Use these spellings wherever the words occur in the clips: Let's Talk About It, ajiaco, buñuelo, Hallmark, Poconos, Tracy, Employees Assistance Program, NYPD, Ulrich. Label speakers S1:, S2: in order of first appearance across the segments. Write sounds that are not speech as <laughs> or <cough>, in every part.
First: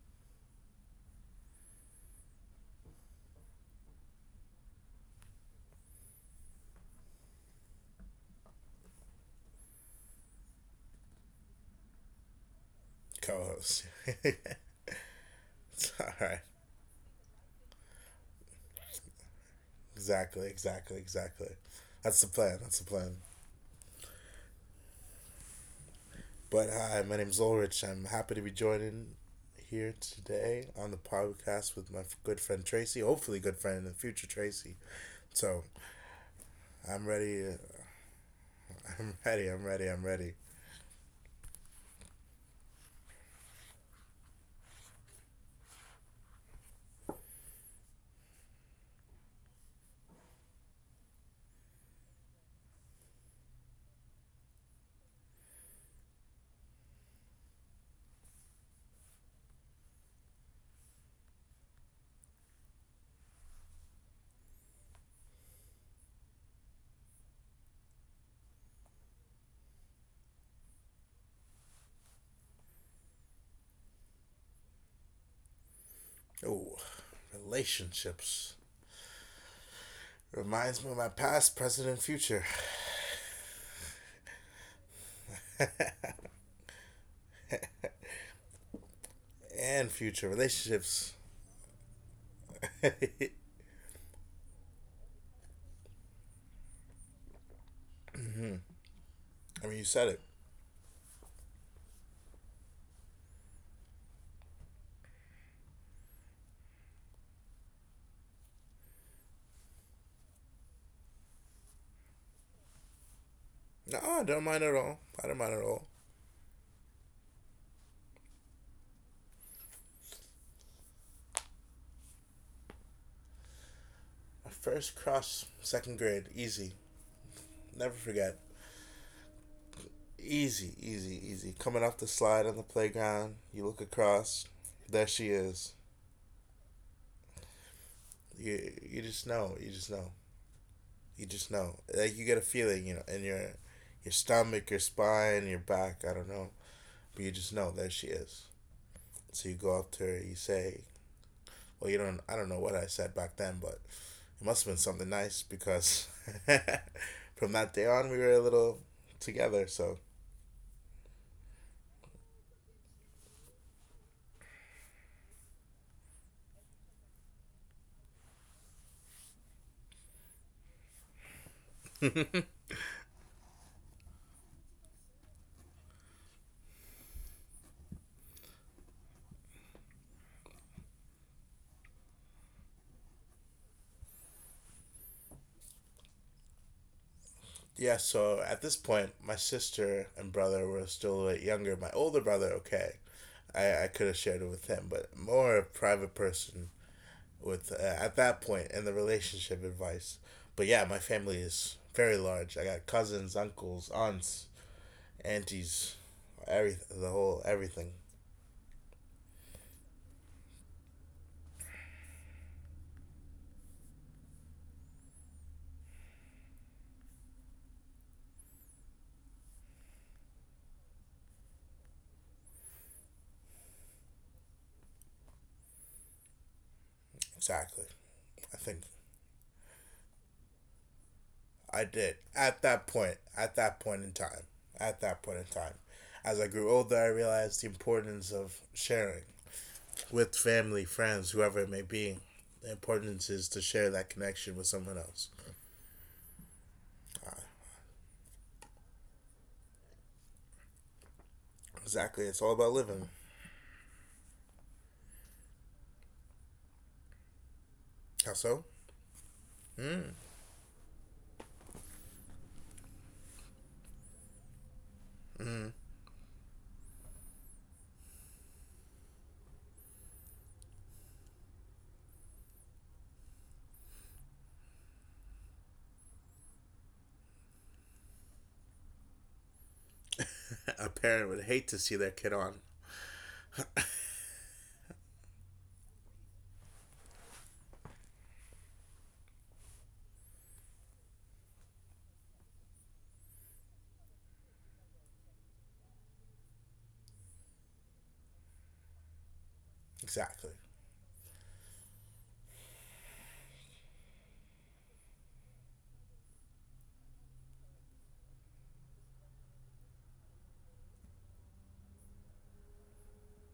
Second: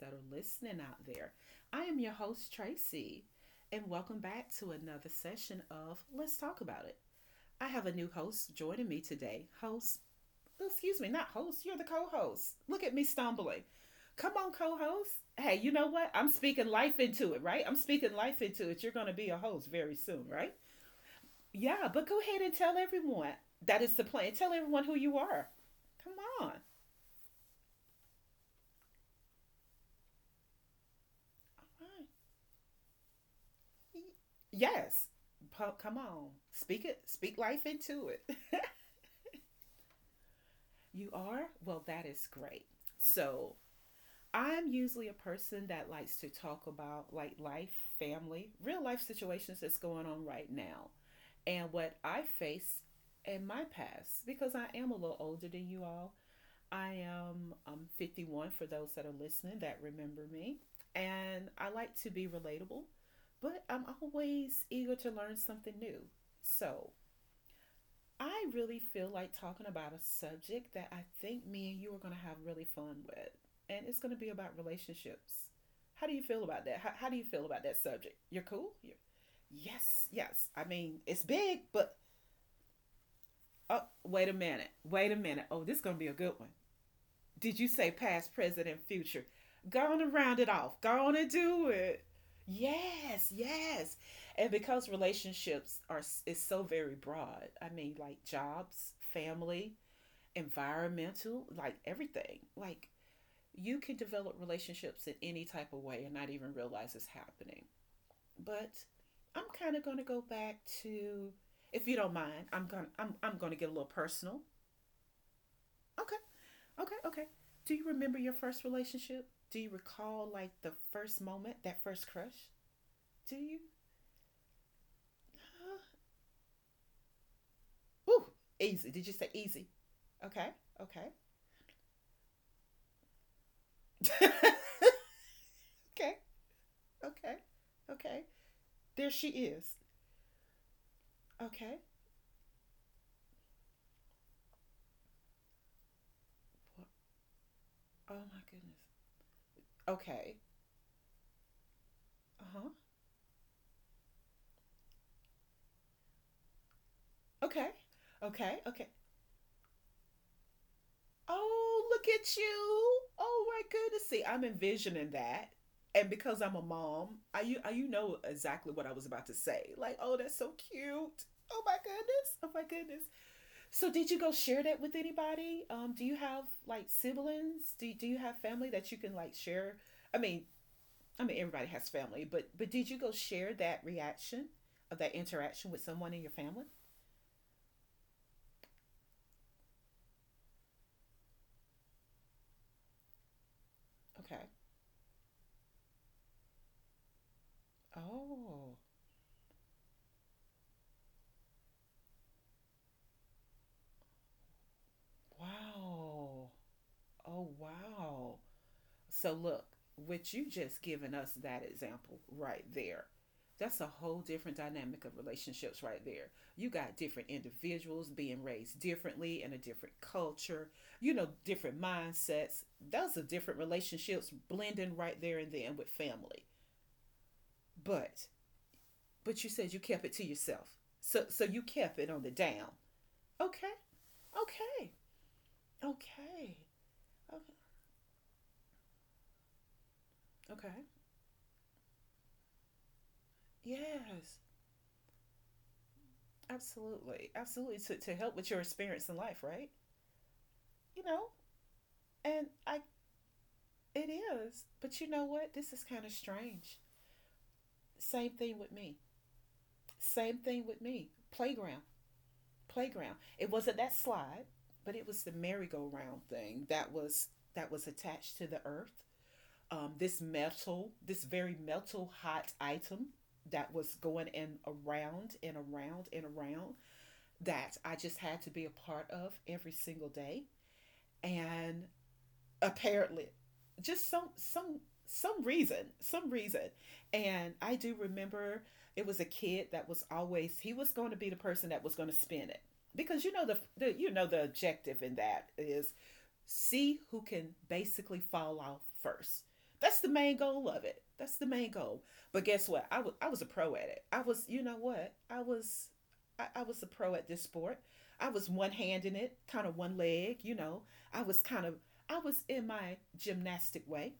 S1: that are listening out there. I am your host, Tracy, and welcome back to another session of Let's Talk About It. I have a new host joining me today. Host, excuse me, not host, you're the co host. Look at me stumbling.
S2: Co-host.
S1: Come
S2: <laughs>
S1: on, co host. Hey, you know
S2: All
S1: what? I'm
S2: right.
S1: speaking life into it, right? I'm speaking life into it. You're going to be a host very soon,
S2: Exactly.
S1: right?
S2: Exactly. Exactly.
S1: Yeah, but go
S2: That's the
S1: ahead and
S2: plan.
S1: tell
S2: That's the plan.
S1: everyone that is the plan. Tell everyone who you are. Come on.
S2: But hi, my name's Ulrich. I'm happy to be joining here today on the podcast
S1: Right.
S2: with my good friend Tracy. Hopefully, good friend in the future, Tracy.
S1: Yes.
S2: So
S1: Come on. Speak it,
S2: I'm
S1: speak
S2: ready.
S1: life into it. <laughs>
S2: <laughs> I'm ready. I'm ready. I'm ready.
S1: You are? Well, that is great. So, I'm usually a person that likes to talk about like life, family, real life situations that's going on right now and what I faced in my past because I am a little older than you all. I am 51 for those that are listening that remember me. And I like to be relatable, but I'm always eager to learn something new. So I really feel like talking about a subject that I think me and you are going to have really fun with. And it's going to be about relationships. How do you feel about that? How,
S2: Oh,
S1: how do you feel about that subject? You're cool?
S2: relationships
S1: You're... Yes, yes. I mean,
S2: reminds me
S1: it's
S2: of my
S1: big,
S2: past,
S1: but
S2: present,
S1: oh, wait a minute. Wait a minute. Oh, this is going to be a good one. Did you say past, present, and future? Go on and
S2: and
S1: round it
S2: future
S1: off. Go on and
S2: relationships.
S1: do it. Yes, yes. And because relationships are is so very broad. I mean, like jobs, family,
S2: I mean, you said it.
S1: environmental, like everything. Like you can develop relationships in any type of way and not even realize it's happening. But I'm kind of going to go back to if you don't mind, I'm going to get a little
S2: No,
S1: personal.
S2: I don't mind at all. I don't mind at
S1: Okay.
S2: all.
S1: Okay. Do you remember your first relationship? Do you recall like the first moment, that first crush? Do you?
S2: My first cross,
S1: <gasps>
S2: second grade, easy.
S1: Ooh,
S2: Never forget.
S1: easy. Did you say easy? Okay. Okay.
S2: Easy, easy, easy. Coming off the slide on the playground, you look across,
S1: <laughs>
S2: there she is.
S1: Okay. Okay. Okay. There
S2: You
S1: she
S2: you just
S1: is.
S2: know, you just know, you
S1: Okay.
S2: just know. Like you get a feeling, in your stomach, your spine, your back. I don't know, but you just know
S1: Oh
S2: there
S1: my
S2: she
S1: goodness.
S2: is. So you go
S1: Okay.
S2: up to her, you say,
S1: Uh
S2: "Well, you
S1: huh.
S2: don't. I don't know what I said back then, but it must have been something nice because
S1: Okay.
S2: <laughs> from that day
S1: Okay.
S2: on, we
S1: Okay.
S2: were a little together. So
S1: Oh, look at you. Oh my goodness. See, I'm envisioning that. And because I'm a mom, you know exactly what I was about to say. Like, oh, that's so cute. Oh my goodness. Oh my goodness. So did you go share that with anybody? Do you have like siblings? Do you have family that you can like share? I mean, I mean everybody has family, but did you go share that reaction of that interaction with someone in your family?
S2: yeah, so at this point, my sister and brother were still a bit younger. My older brother, okay, I
S1: Okay.
S2: could have shared it with him, but more a private person with at
S1: Oh,
S2: that point in the relationship advice. But yeah, my family is very large. I got cousins, uncles, aunts, aunties,
S1: wow.
S2: everything, the
S1: Oh,
S2: whole everything.
S1: wow. So, look, with you just giving us that example right there, that's a whole different dynamic of relationships right there. You got different individuals being raised differently in a different culture, you know, different mindsets. Those are different relationships blending right there and then with family.
S2: Exactly.
S1: But,
S2: I think
S1: but you said you kept it to yourself. So, so you kept it
S2: I
S1: on the
S2: did
S1: down.
S2: at that point.
S1: Okay.
S2: At that point in time.
S1: Okay.
S2: At that point in time,
S1: Okay.
S2: as I grew older,
S1: Okay.
S2: I realized the importance of sharing with
S1: Okay.
S2: family, friends, whoever it may be. The importance is to share
S1: Yes,
S2: that connection with someone else.
S1: absolutely, absolutely. To help with your experience in life, right? You know, and
S2: Exactly. It's
S1: I
S2: all about living.
S1: it is, but you know what? This is kind of strange. Same thing
S2: How
S1: with me.
S2: so?
S1: Same thing with me. Playground, playground. It wasn't that slide, but it was the merry-go-round thing that was attached to the earth. This metal, this very metal hot item that was going in around and around and around that I just had to be a part of every single day.
S2: A
S1: And
S2: parent would hate to see their kid
S1: apparently
S2: on.
S1: just some reason, some reason, and I do remember it was a kid that was always he was going to be the person that was going to spin it because you know the you know the objective in that is see who can basically fall off first. That's the main goal of it,
S2: Exactly.
S1: that's the main goal. But guess what? I was a pro at it. I was, you know what I was, I was a pro at this sport. I was one hand in it, kind of one leg, you know, I was kind of, I was in my gymnastic way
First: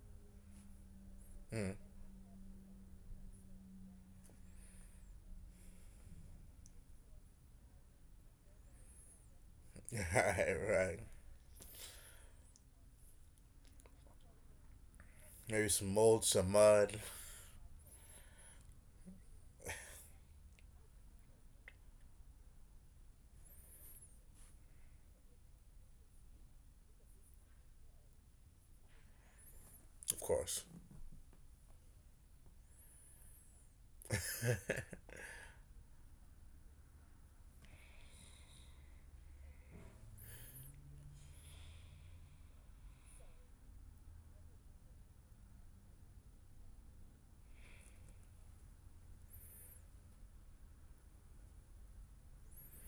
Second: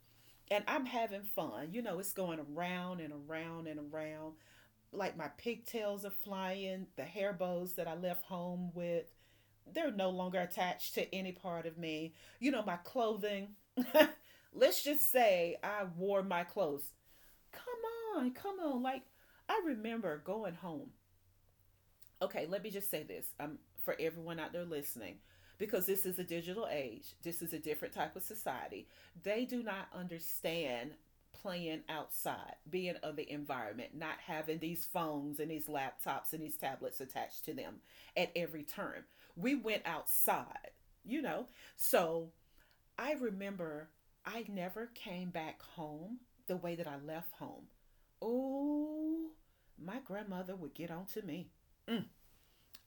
S1: and I'm having fun.
S2: Mm.
S1: You know, it's going around and around and around. Like my pigtails are flying, the hair bows that I left home with, they're no
S2: <laughs>
S1: longer
S2: Right,
S1: attached
S2: right.
S1: to any part of me. You know, my clothing. <laughs> Let's just say
S2: Maybe
S1: I
S2: some mold,
S1: wore my
S2: some
S1: clothes.
S2: mud.
S1: Come on, come on. Like, I remember going home, okay, let me just say this. For everyone out there listening, because this is a digital age, this is a different type of society. They do not
S2: Of course.
S1: understand playing outside, being of the environment, not having these phones and these laptops and these tablets attached to them at every turn. We went outside, you know? So I remember I never came back home the way that I left home. Oh, my grandmother would get on to me. Mm.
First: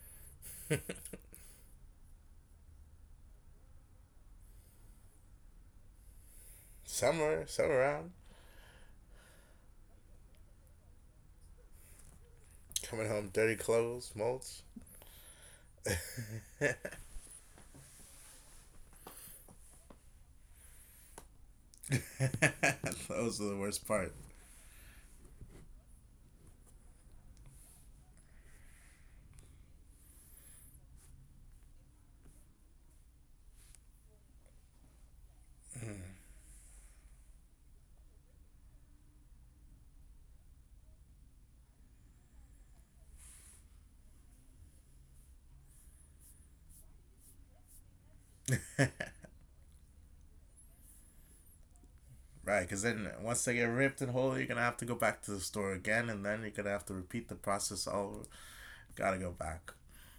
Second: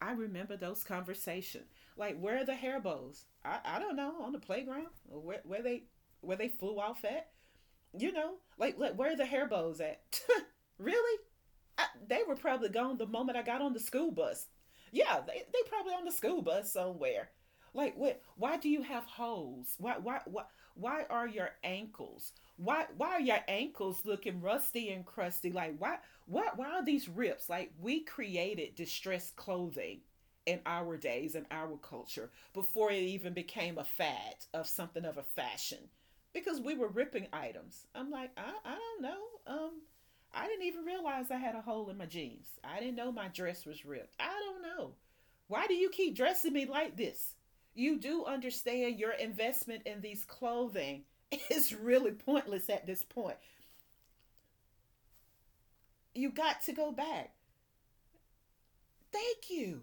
S1: I remember those conversations. Like where are the hair bows? I don't know, on the playground, or where they flew off at.
S2: Summer, summer
S1: You
S2: around.
S1: know, like where are the hair bows at? <laughs> Really? I, they were probably gone the
S2: Coming home,
S1: moment I
S2: dirty
S1: got on the school
S2: clothes,
S1: bus.
S2: molds.
S1: Yeah, they probably on the school bus somewhere. Like what, why do you have holes? Why why are your ankles? Why
S2: <laughs>
S1: why are
S2: Those are
S1: your
S2: the worst
S1: ankles
S2: part.
S1: looking rusty and crusty? Like why are these rips? Like we created distressed clothing in our days, in our culture, before it even became a fad of something of a fashion, because we were ripping items. I'm like, I don't know, I didn't even realize I had a hole in my jeans. I didn't know my dress was ripped. I don't know. Why do you keep dressing me like this? You do understand your investment in these clothing <laughs> is really
S2: Right, because
S1: pointless
S2: then
S1: at this
S2: once they get
S1: point.
S2: ripped and whole, you're going to have to go back to the store again, and then you're
S1: You
S2: going to have to
S1: got to go
S2: repeat the
S1: back.
S2: process all over. Gotta go back.
S1: Thank you.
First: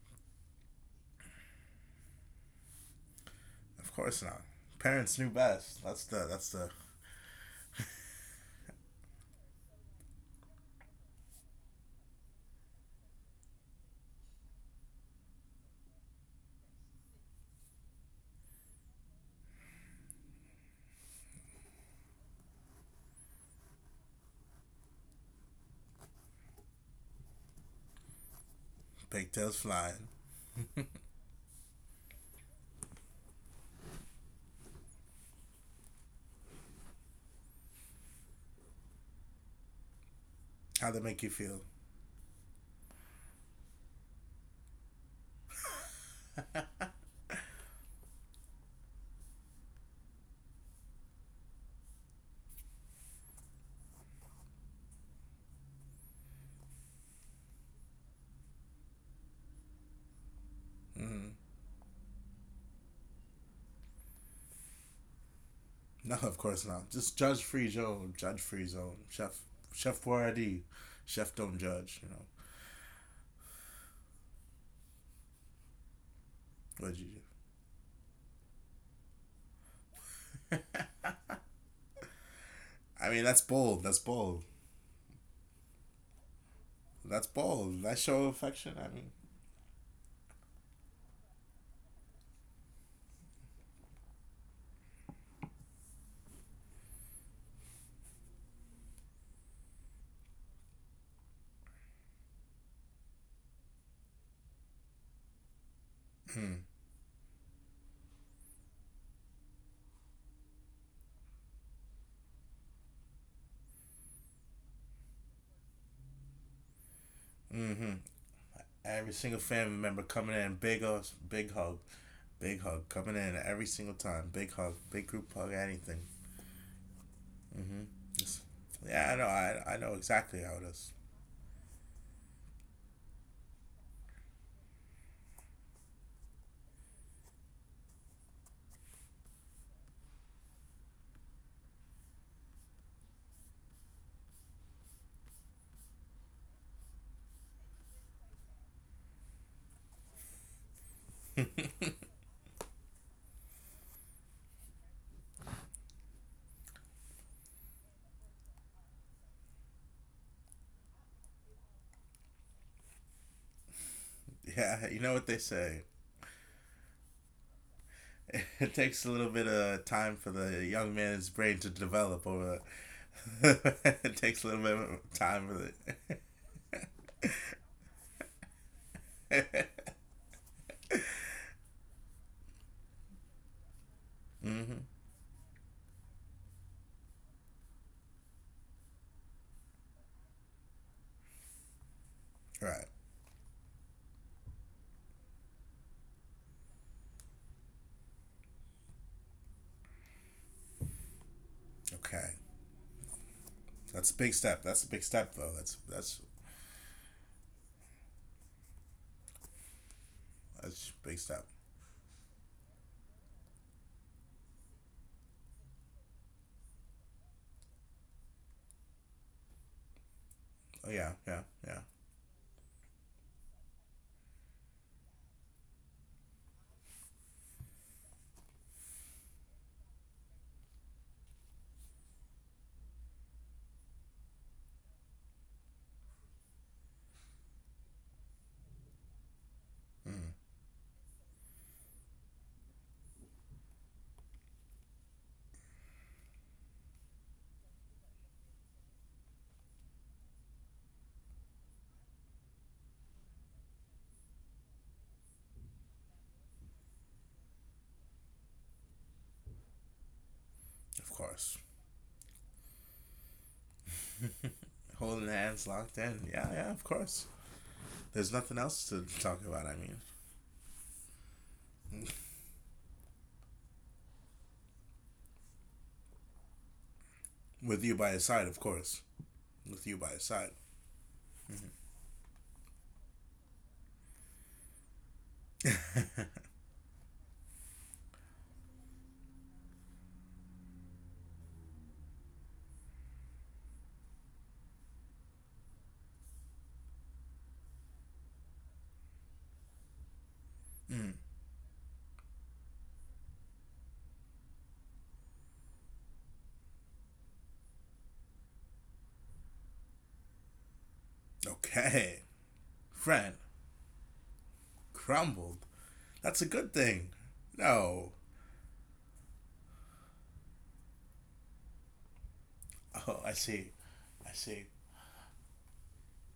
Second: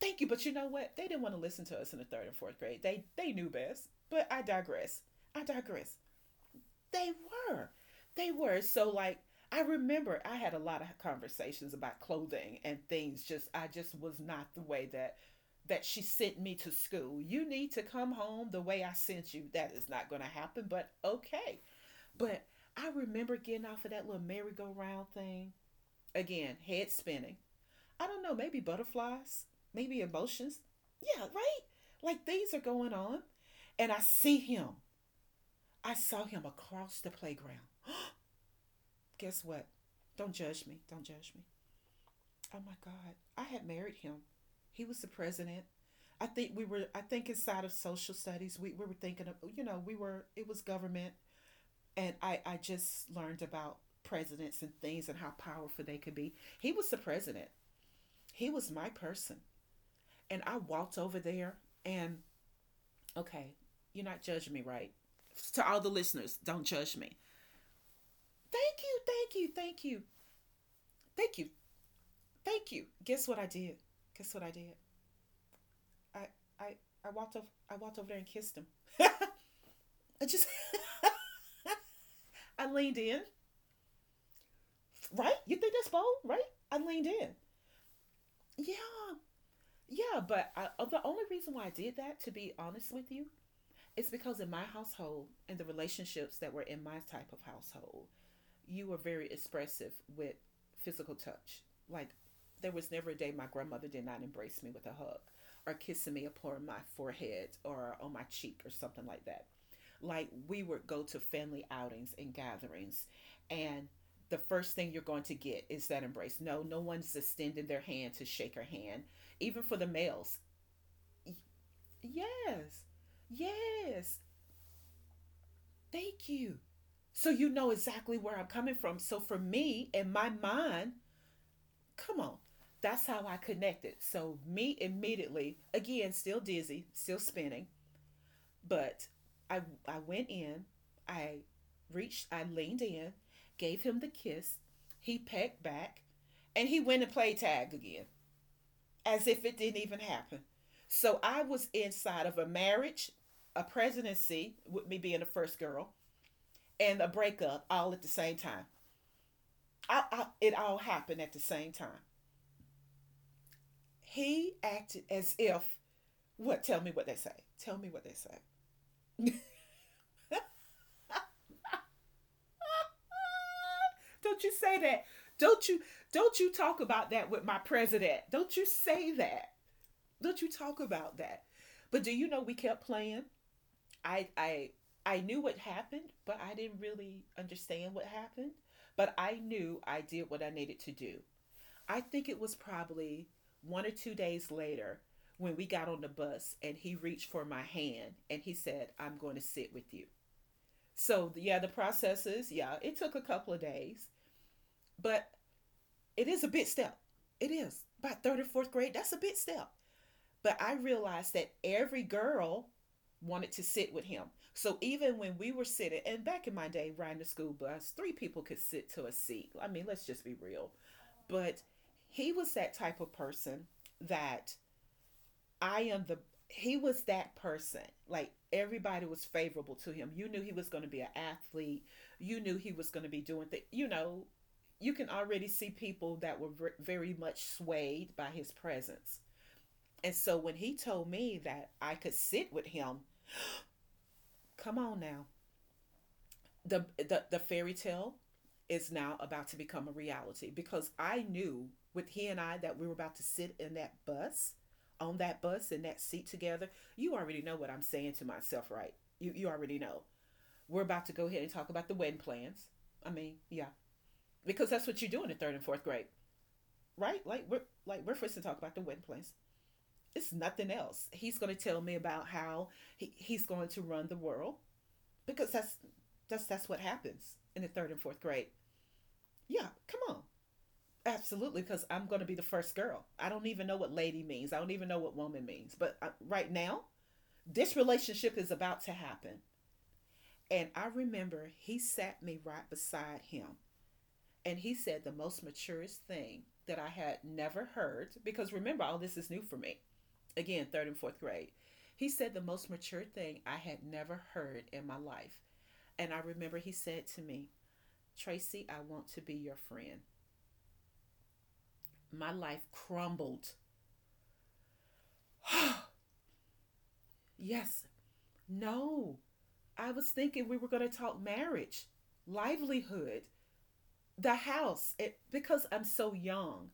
S1: Thank you. But you know what? They didn't want to listen to us in the third and fourth grade. They knew best.
S2: Of course
S1: But
S2: not.
S1: I digress.
S2: Parents knew
S1: I
S2: best.
S1: digress.
S2: That's the
S1: They were. They were. So like I remember I had a lot of conversations about clothing and things, just I just was not the way that that she sent me to school. You need to come home the way I sent you. That is not going to happen, but okay. But I remember getting off of that little merry-go-round thing. Again, head spinning. I don't know, maybe butterflies,
S2: pigtails
S1: maybe
S2: flying.
S1: emotions. Yeah, right? Like things are going on. And I see him. I saw him across the playground. Guess what? Don't judge me.
S2: How'd that
S1: Don't
S2: make you
S1: judge me.
S2: feel? <laughs>
S1: Oh my God. I had married him. He was the president. I think we were, I think inside of social studies, we were thinking of, you know, we were, it was government. And I just learned about presidents and things and how powerful they could be. He was the president. He was my person. And I walked over there and, okay, you're not judging me, right? To all the
S2: No, of
S1: listeners,
S2: course
S1: don't
S2: not.
S1: judge
S2: Just
S1: me.
S2: judge free zone. Judge free
S1: Thank
S2: zone.
S1: you,
S2: Chef
S1: thank you, thank
S2: Chef
S1: you,
S2: Boyardee. Chef
S1: thank you,
S2: don't judge. You know
S1: thank you. Guess what I did? Guess what I did? I I I
S2: what you do?
S1: walked over I walked over there and kissed him. I just <laughs> I leaned in.
S2: I mean, that's bold. That's bold.
S1: Right? You think that's bold, right? I leaned in.
S2: That's bold. That show affection. I mean,
S1: Yeah. Yeah, but I, the only reason why I did that, to be honest with you, is because in my household and the relationships that were in my type of household, you were very expressive with physical touch. Like, there was never a day my grandmother did not embrace me with a hug or kissing me upon my forehead or on my cheek or something like that. Like we would go to family outings and gatherings, and the first thing you're going to get is that embrace. No, no one's extending their hand to shake her hand,
S2: every single
S1: even
S2: family
S1: for the
S2: member coming
S1: males.
S2: in, big us, big hug
S1: Yes.
S2: coming in every single
S1: Yes,
S2: time. Big hug, big group hug, anything.
S1: thank you. So you know exactly
S2: Just-
S1: where I'm coming from,
S2: yeah, I
S1: so
S2: know.
S1: for
S2: I
S1: me
S2: know
S1: in my
S2: exactly how it is.
S1: mind,
S2: <laughs>
S1: come on, that's how I connected. So me immediately, again, still dizzy, still spinning, but I I went in, I reached, I leaned in, gave him the kiss. He pecked back, and he went and played tag again, as if it didn't even happen. So I was inside of a marriage, a presidency, with me being the first girl, and a breakup all at the same time. It all happened at the same time. He
S2: Yeah, you
S1: acted
S2: know what they
S1: as if
S2: say.
S1: what? Tell me what they say. Tell me what they say.
S2: It takes a little bit of time for the young man's brain to develop, or <laughs>
S1: <laughs>
S2: it
S1: Don't you
S2: takes a little
S1: say
S2: bit of
S1: that.
S2: time for
S1: Don't you
S2: the.
S1: don't you talk about that with my president. Don't you say that. Don't you talk about that. But do you know we kept playing? I I I knew what happened, but I didn't really understand what happened. But I knew I did what I needed to do. I think it was
S2: Right.
S1: probably 1 or 2 days later when we got on the bus and he reached for my hand and he said, I'm going to sit with you. So, yeah, the processes, yeah,
S2: Okay.
S1: it took a couple of days,
S2: That's a big step.
S1: but
S2: That's a big step, though.
S1: it
S2: That's
S1: is a big
S2: that's
S1: step. It is. By third or fourth grade, that's a big step. But I realized
S2: that's
S1: that
S2: a big step.
S1: every girl wanted to sit with him. So even when we were sitting, and back in my day, riding the school bus, three people could sit to a seat. I mean, let's just be real.
S2: Oh yeah,
S1: But
S2: yeah, yeah.
S1: he was that type of person that I am the he was that person. Like, everybody was favorable to him. You knew he was going to be an athlete. You knew he was going to be doing things. You know, you can already see people that were very much swayed by his presence. And so when he told me that I could sit with him, come on now. The fairy tale is now about to become a reality, because I knew with he and I that we were about to sit in that bus, on that bus in that seat together. You already know what I'm saying to myself, right? You already know. We're
S2: Of
S1: about to go ahead
S2: course.
S1: and talk about the wedding plans. I mean, yeah, because that's what you
S2: Holding
S1: do in the
S2: hands,
S1: third and fourth
S2: locked
S1: grade,
S2: in. Yeah, yeah. Of course.
S1: right? Like we're
S2: There's
S1: first to
S2: nothing
S1: talk about
S2: else
S1: the
S2: to
S1: wedding
S2: talk
S1: plans.
S2: about. I mean,
S1: It's nothing else. He's going to tell me about how he's going to run the world, because that's what happens in the
S2: with you
S1: third and
S2: by his
S1: fourth
S2: side,
S1: grade.
S2: of course.
S1: Yeah,
S2: With you
S1: come
S2: by his
S1: on.
S2: side.
S1: Absolutely, because I'm going to be the first girl. I don't even know what lady means. I don't even know what woman means. But right now, this relationship is about to happen. And I remember he sat me right beside him. And he said the most maturest thing that I had never heard, because remember, all this is new for me. Again, third and fourth grade. He said the most mature thing I had never heard in my life. And I remember he said to me, Tracy, I want to be your friend. My
S2: Okay.
S1: life crumbled.
S2: Friend crumbled.
S1: <gasps>
S2: That's a good thing.
S1: Yes.
S2: No.
S1: No. I was thinking we were going to talk marriage, livelihood,
S2: Oh, I see.
S1: the
S2: I
S1: house.
S2: see.
S1: It, because I'm so young,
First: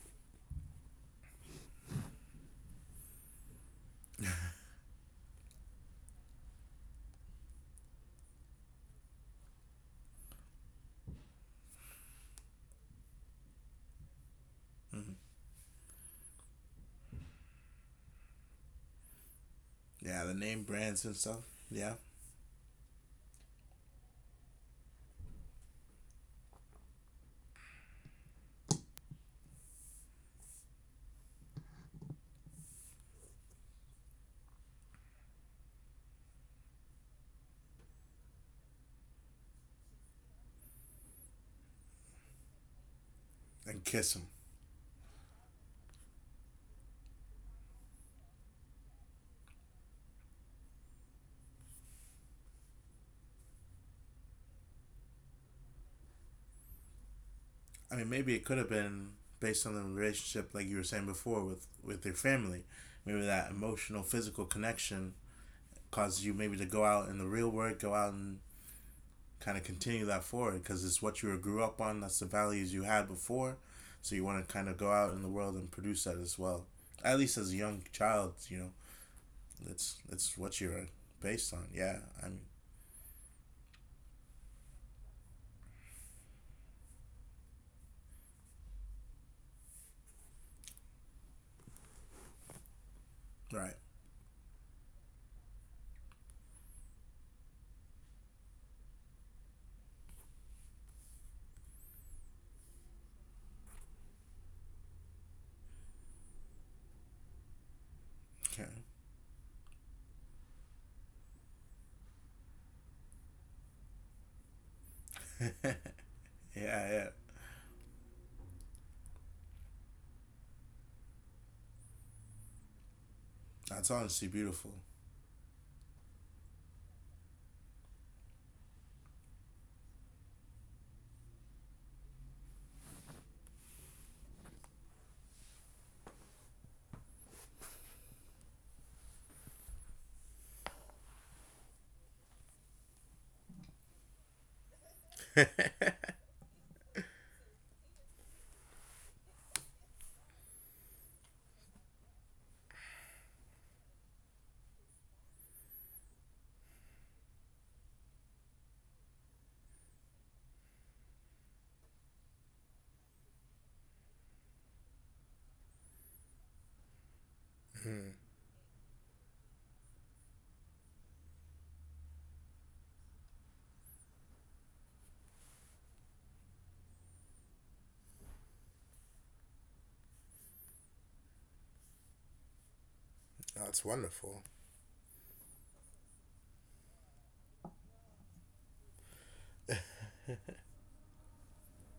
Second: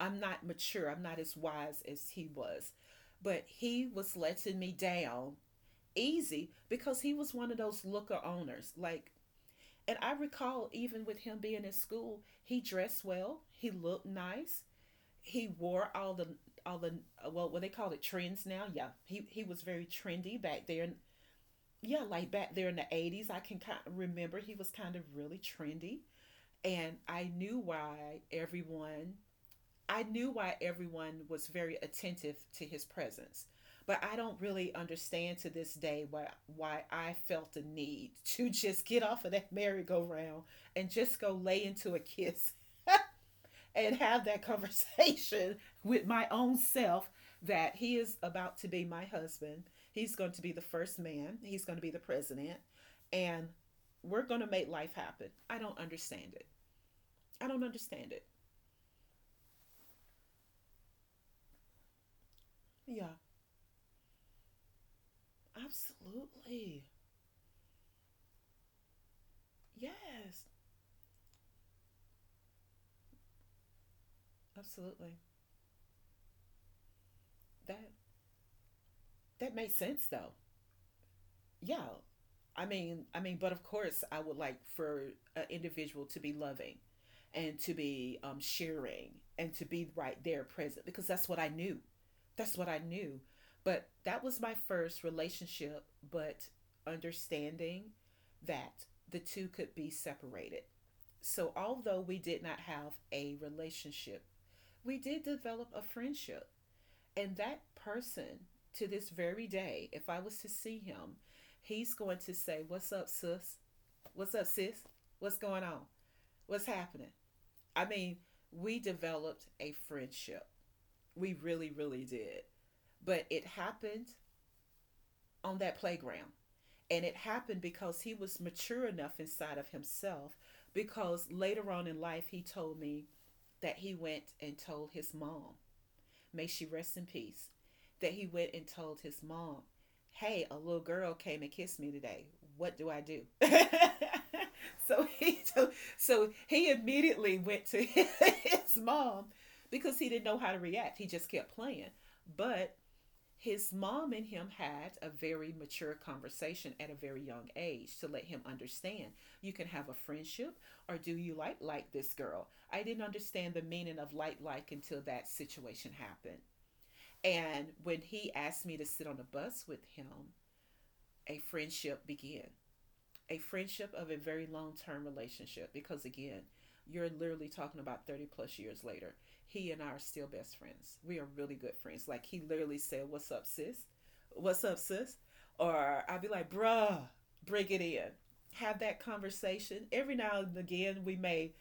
S1: I'm not mature. I'm not as wise as he was. But he was letting me down easy, because he was one of those looker owners. Like, and I recall even with him being in school, he dressed well, he looked nice, he wore all the well, what they call it, trends now. Yeah, he was very
S2: Yeah, the
S1: trendy
S2: name
S1: back there,
S2: brands and stuff. Yeah,
S1: yeah, like back there in the 80s. I can kind of remember he was kind of really trendy. And I knew why everyone, I knew why everyone was very attentive to his presence. But I don't really understand to this day why I felt the need to <laughs> just get off of that merry-go-round and just go lay into a kiss
S2: and
S1: and
S2: kiss
S1: have
S2: them.
S1: that <laughs> conversation with my own self that he is about to be my husband. He's going to be the first man, he's going to be the president, and we're going to make life happen. I don't understand it. I don't
S2: I
S1: understand
S2: mean,
S1: it.
S2: maybe it could have been based on the relationship, like you were saying before, with your family.
S1: Yeah,
S2: Maybe that emotional, physical connection causes you maybe to
S1: absolutely.
S2: go out in the real world, go out and kind of continue that
S1: Yes,
S2: forward because it's what you grew up on. That's the values you had before, so you want to kind of go out
S1: absolutely.
S2: in the world and produce that as well. At least as a young
S1: That
S2: child,
S1: that made
S2: it's
S1: sense though.
S2: it's what you're based on.
S1: Yeah,
S2: Yeah, I mean,
S1: I mean, but of course I would like for an individual to be loving and to be sharing and to be right there present, because that's what I knew, that's what I knew.
S2: right.
S1: But that was my first relationship, but understanding that the two could be separated. So although we did not have a relationship, we did develop a friendship. And that person,
S2: Yeah,
S1: to this very day, if I was to see him, he's going to say, What's up, sis? What's up, sis? What's going on? What's
S2: yeah, yeah.
S1: happening? I mean, we developed a friendship. We really, really did. But it
S2: That's
S1: happened
S2: honestly beautiful.
S1: on that playground. And it happened because he was mature enough inside of himself. Because later on in life, he told me that he went and told his mom, may she rest in peace, that he went and told his mom, Hey, a little girl came and kissed me today. What do I do? <laughs> So he, so he immediately went to <laughs> his mom because he didn't know how to react. He just kept playing. But his mom and him had a very mature conversation at a very young age to let him understand, you can have a friendship, or do you like this girl? I didn't understand the meaning of like until that situation happened. And when he asked me to sit on the bus with him, a friendship began. A friendship of a very long term relationship, because, again, you're literally talking about 30 plus years later. He and I are still best friends. We are really good friends. Like, he literally said, What's
S2: That's
S1: up, sis?
S2: wonderful.
S1: What's up, sis? Or I'd be like, Bruh, bring it in. Have that conversation. Every now and again, we may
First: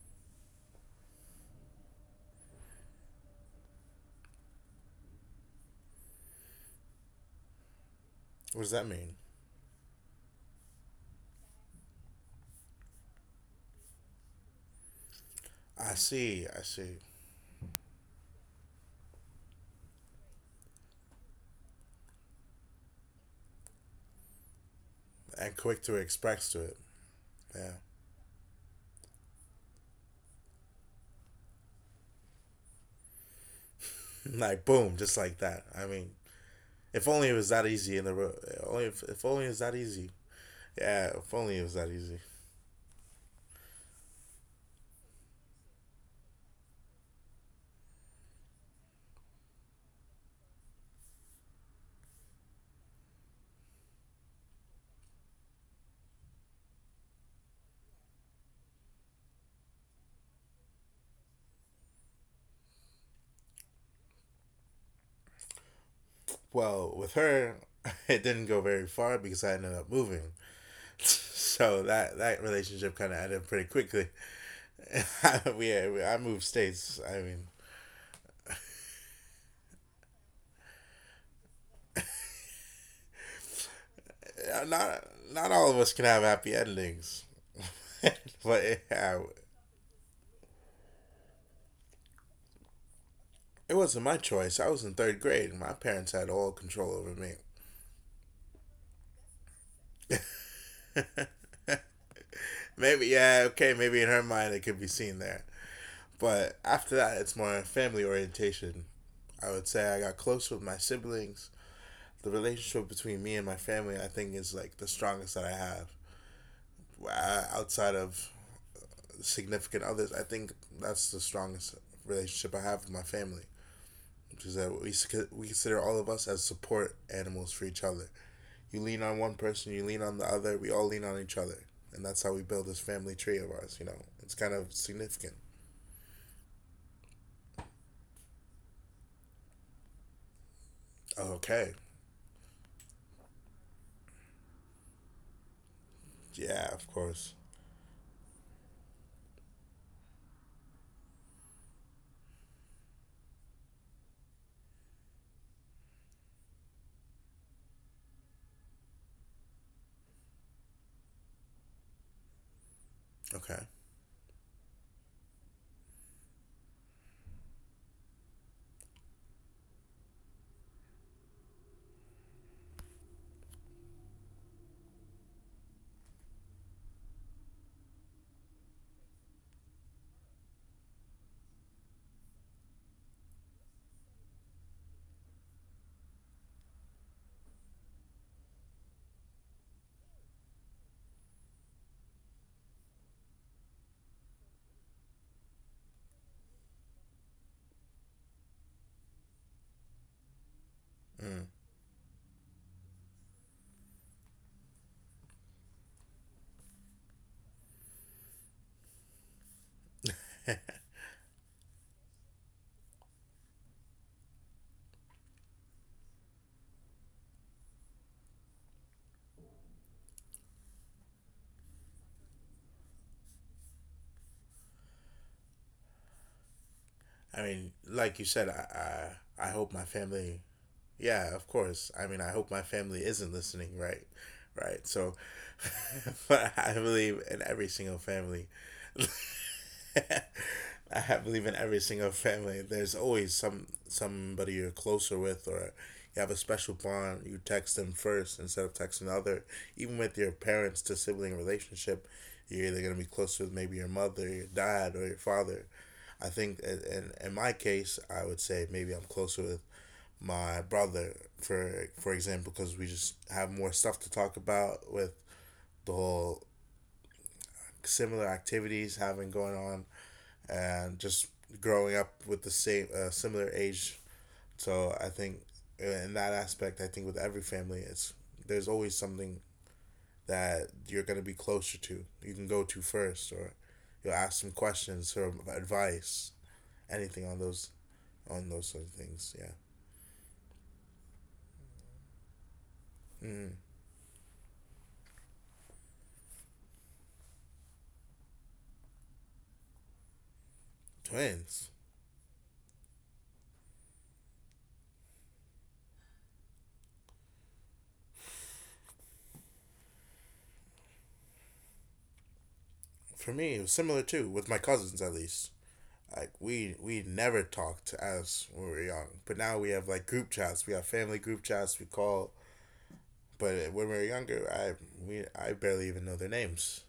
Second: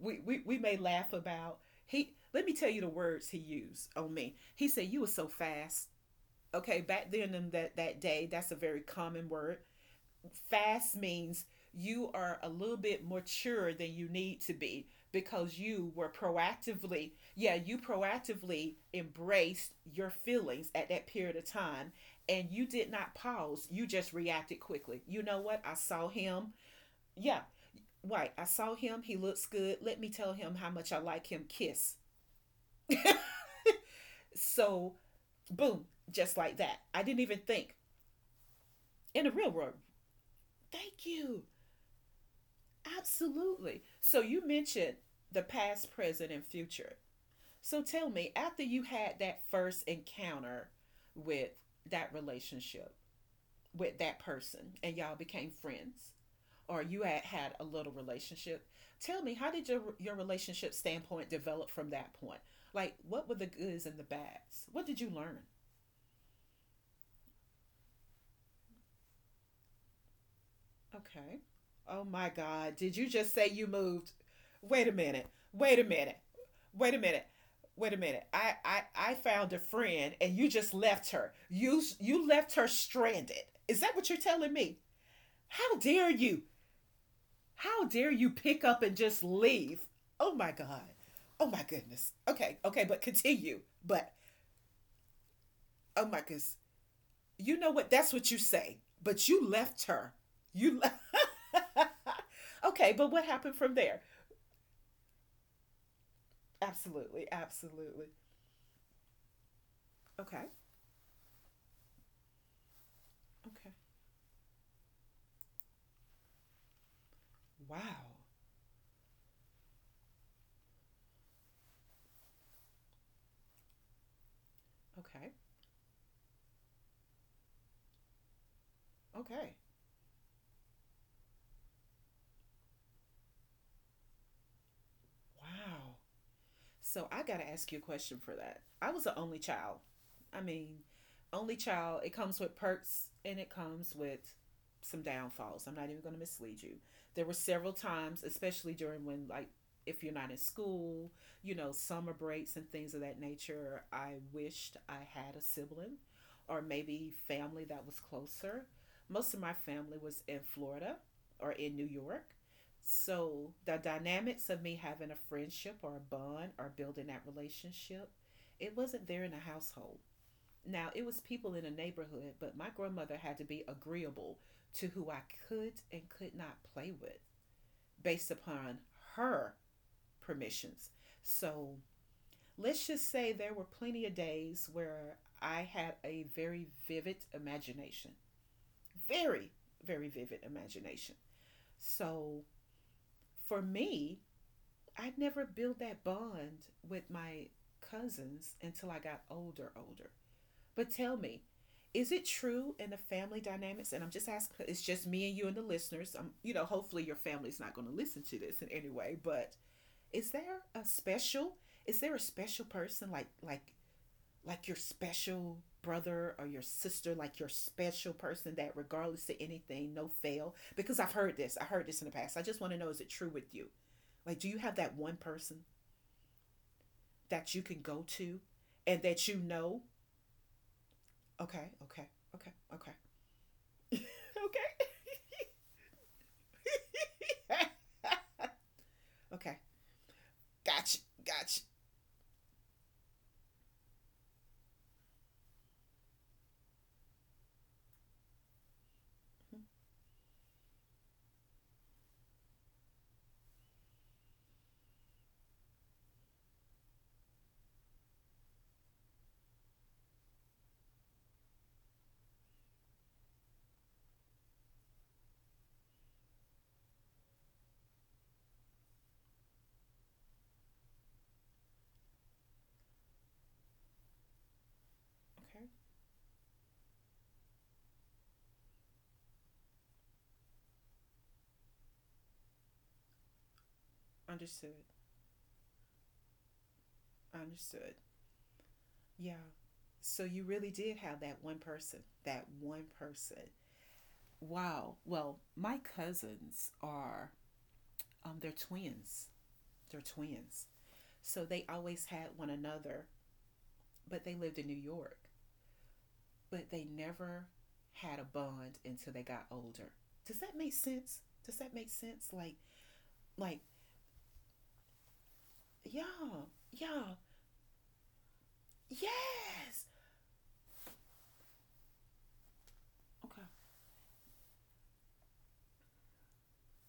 S1: we may laugh about, he let me tell you the words he used on me. He said, You were so fast. Okay, back then in that day, that's a
S2: What does
S1: very
S2: that mean?
S1: common word. Fast means you are a little bit mature than you need to be, because you
S2: I
S1: were
S2: see, I see.
S1: proactively, yeah, you proactively embraced your feelings at that period of time, and you did not pause. You just reacted quickly. You know
S2: And
S1: what? I
S2: quick to
S1: saw him.
S2: express to it.
S1: Yeah,
S2: Yeah.
S1: right. I saw him. He looks good. Let me tell him how much I like him. Kiss.
S2: Like
S1: So,
S2: boom, just like that. I
S1: boom,
S2: mean,
S1: just like that. I
S2: if
S1: didn't
S2: only it
S1: even
S2: was that
S1: think.
S2: easy in the ro- only if
S1: In the
S2: only it
S1: real
S2: was that
S1: world,
S2: easy.
S1: thank
S2: Yeah, if
S1: you.
S2: only it was that easy.
S1: Absolutely. So you mentioned the past, present, and future. So tell me, after you had that first encounter with that relationship, with that person, and y'all became friends, or you had had a little relationship, tell me, how did your relationship standpoint develop from that point? Like, what were the goods and the bads? What did you learn?
S2: Well, with her, <laughs> it didn't go very far because I ended up moving.
S1: Okay.
S2: So
S1: Oh
S2: that
S1: my
S2: that
S1: God.
S2: relationship
S1: Did
S2: kind
S1: you
S2: of
S1: just
S2: ended
S1: say
S2: pretty
S1: you
S2: quickly.
S1: moved? Wait a minute.
S2: <laughs> we
S1: Wait a
S2: I
S1: minute.
S2: moved states.
S1: Wait a
S2: I
S1: minute.
S2: mean,
S1: Wait a minute. I found a friend and you just left her. You left her stranded. Is that what you're telling
S2: uh,
S1: me?
S2: not not all of
S1: How
S2: us can
S1: dare
S2: have
S1: you?
S2: happy endings.
S1: How
S2: <laughs>
S1: dare you pick
S2: but
S1: up and
S2: yeah,
S1: just leave? Oh my God. Oh my goodness. Okay. Okay, but continue.
S2: it wasn't my
S1: But
S2: choice. I was in third grade. My parents
S1: oh
S2: had
S1: my
S2: all
S1: goodness.
S2: control over me.
S1: You know what? That's what you say. But you left her. You left <laughs> okay, but
S2: Maybe,
S1: what
S2: yeah,
S1: happened from
S2: okay,
S1: there?
S2: maybe in her mind it could be seen there. But
S1: Absolutely,
S2: after that, it's
S1: absolutely.
S2: more family orientation. I would
S1: Okay.
S2: say I got close with my siblings. The relationship
S1: Okay.
S2: between me and my family, I think, is like the strongest that I have.
S1: Wow.
S2: Outside of significant others, I think that's the strongest relationship I have with my family. Which is that we,
S1: Okay.
S2: we consider all of us as support animals for each other. You lean on one
S1: Okay.
S2: person, you lean on the other, we all lean on each other. And that's how we build this family tree of ours. It's kind of significant.
S1: Wow. So I got to ask you a question for that. I was an only child. I mean, only
S2: Okay.
S1: child. It comes with perks and it comes with some downfalls. I'm not even going to mislead you.
S2: Yeah, of
S1: There were
S2: course.
S1: several times, especially during when, like, if you're not in school, you know, summer breaks and things of that nature, I wished I had a sibling or maybe family that was closer. Most of my family was in Florida or in New York. So
S2: Okay.
S1: the dynamics of me having a friendship or a bond or building that relationship, it wasn't there in the household. Now it was people in the neighborhood, but my grandmother had to be agreeable to who I could and could not play with based upon her permissions. So let's just say there were plenty of days where I had a very vivid imagination. Very, very vivid imagination. So for me, I'd never built that bond with my cousins until I got older, older. But tell me, is it true in the family dynamics? And I'm just asking, it's just me and you and the listeners. You know, hopefully your family's not going to listen to this in any way. But is there a special? Is there a special person like like your special brother or your sister, like your special person that regardless of anything, no fail? Because I've heard this. I heard this in the past. I just want to know, is it true with you? Like, do you have that one person that
S2: I
S1: you can
S2: mean,
S1: go
S2: like you
S1: to
S2: said,
S1: and
S2: I
S1: that you
S2: I, I
S1: know.
S2: hope my family. Yeah, of
S1: Okay,
S2: course.
S1: okay,
S2: I mean I
S1: okay,
S2: hope my
S1: okay,
S2: family isn't listening, right? Right. So <laughs> but I believe in
S1: okay,
S2: every single family
S1: <laughs> okay. Gotcha,
S2: I have, believe
S1: gotcha.
S2: in every single family. There's always somebody you're closer with, or you have a special bond. You text them first instead of texting the other. Even with your parents to sibling relationship, you're either gonna be closer with maybe your mother, your dad, or your father. I think, and in my case, I would say maybe I'm closer with my brother for example because we just have more stuff to talk about with the whole similar activities having going on and just growing up with the same similar age. So I think
S1: Okay,
S2: in that aspect, I think with every family, it's there's always something that you're gonna be closer to. You can go to first, or you'll ask some
S1: understood,
S2: questions or advice, anything on
S1: understood.
S2: those sort of
S1: Yeah.
S2: things. Yeah,
S1: So you really did have that one person, that one person.
S2: mm.
S1: Wow. Well, my cousins are, they're twins. They're twins. So they
S2: Twins.
S1: always had one another, but they lived in New York. But they never had a bond until they got older. Does that make sense? Does that make sense? Like,
S2: For me, it was similar too with my cousins at least.
S1: y'all,
S2: Like we
S1: y'all,
S2: we never talked as when we were young, but now we
S1: yes.
S2: have like group chats. We have family group chats. We call.
S1: Okay.
S2: But when we were younger, I barely even know their names.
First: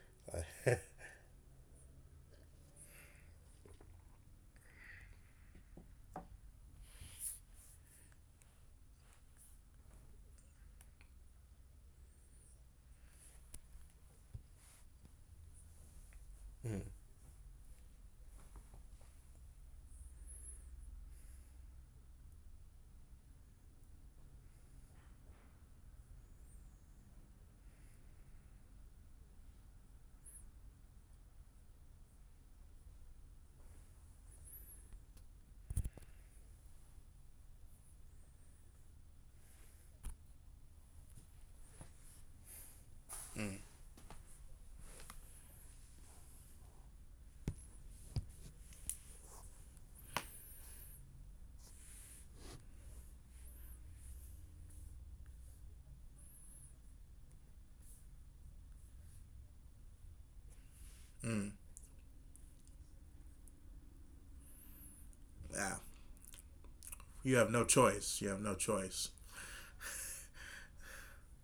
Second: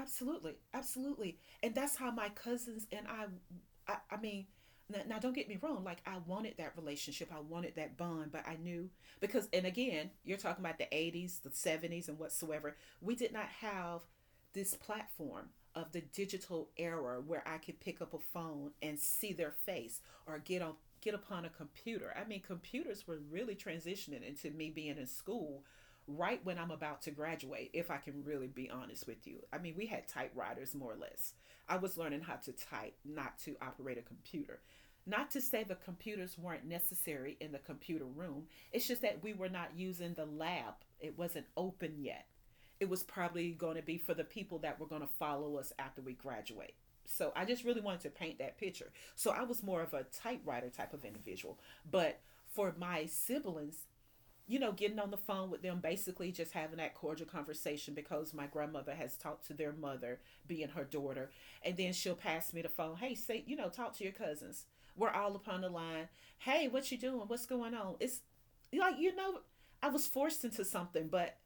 S1: Absolutely, absolutely, and that's how my cousins and I. I, I mean, now don't get me wrong. Like, I wanted that relationship, I wanted that bond, but I knew because, and again, you're talking about the '80s, the '70s, and whatsoever. We did not have this platform of the digital era where I could pick up a phone and see their face or get upon a computer. I mean, computers were really transitioning into me being in school right when I'm about to graduate, if I can really be honest with you. I mean, we had typewriters more or less. I was learning how to type, not to operate a computer. Not to say the computers weren't necessary in the computer room, it's just that we were not using the lab. It wasn't open yet. It was probably going to be for the people that were going to follow us after we graduate. So I just really wanted to paint that picture. So I was more of a typewriter type of individual. But for my siblings, getting on the phone with them, basically just having that cordial conversation because my grandmother has talked to their mother, being her daughter. And then she'll pass me the phone. Hey, say, talk to your cousins. We're all upon the
S2: Yeah.
S1: line. Hey, what you doing?
S2: You
S1: What's
S2: have no
S1: going on? It's
S2: choice. You have no
S1: like,
S2: choice.
S1: you know, I was forced into something, but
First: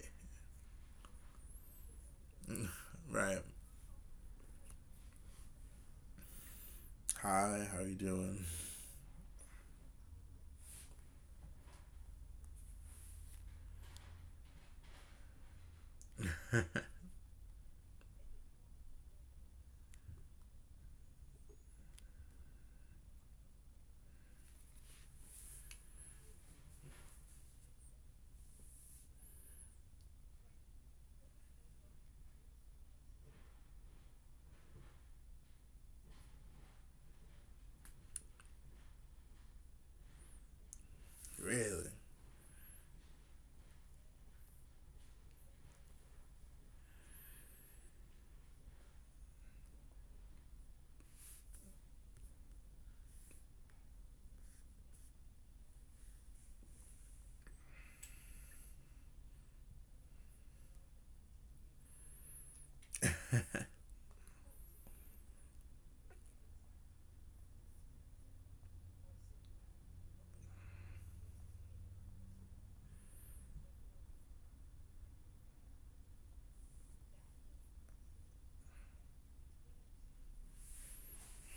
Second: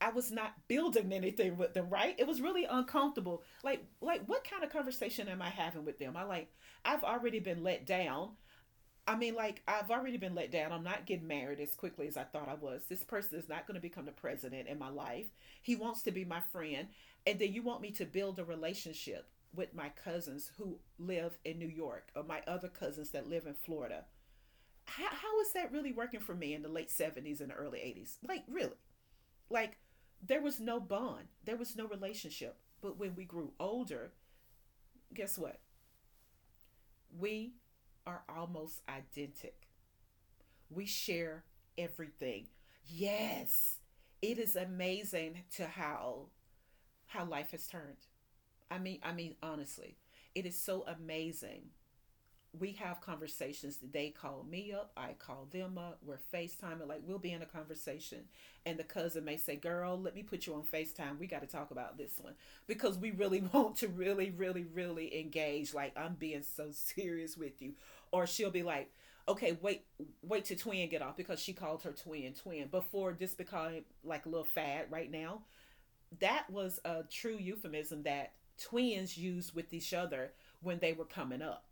S1: I was not building anything with them, right? It was really
S2: Right.
S1: uncomfortable. Like, what kind of conversation am I having with them? I've already been
S2: Hi, how
S1: let
S2: you
S1: down
S2: doing?
S1: I mean, like, I've already been let down. I'm not getting married as quickly as I thought I was. This person is not going to become the president in my life. He wants to be my friend. And then you want me to build a relationship with my cousins who live in New York or my other cousins that live in Florida. How is that really working for me in the late '70s and the early '80s? Like, really? Like, there was no bond, there was no relationship. But when we grew older, guess what? We are almost identical. We share
S2: Really?
S1: everything. Yes, it is amazing to how life has turned. I mean, honestly, it is so amazing. We have conversations. They call me up, I call them up. We're FaceTiming. Like, we'll be in a conversation, and the cousin may say, "Girl, let me put you on FaceTime. We got to talk about this one because we really <laughs> want to really, really, really engage. Like, I'm being so serious with you," or she'll be like, "Okay, wait, wait till twin get off," because she called her twin twin before this became like a little fad right now. That was a true euphemism that twins used with each other when they were coming up.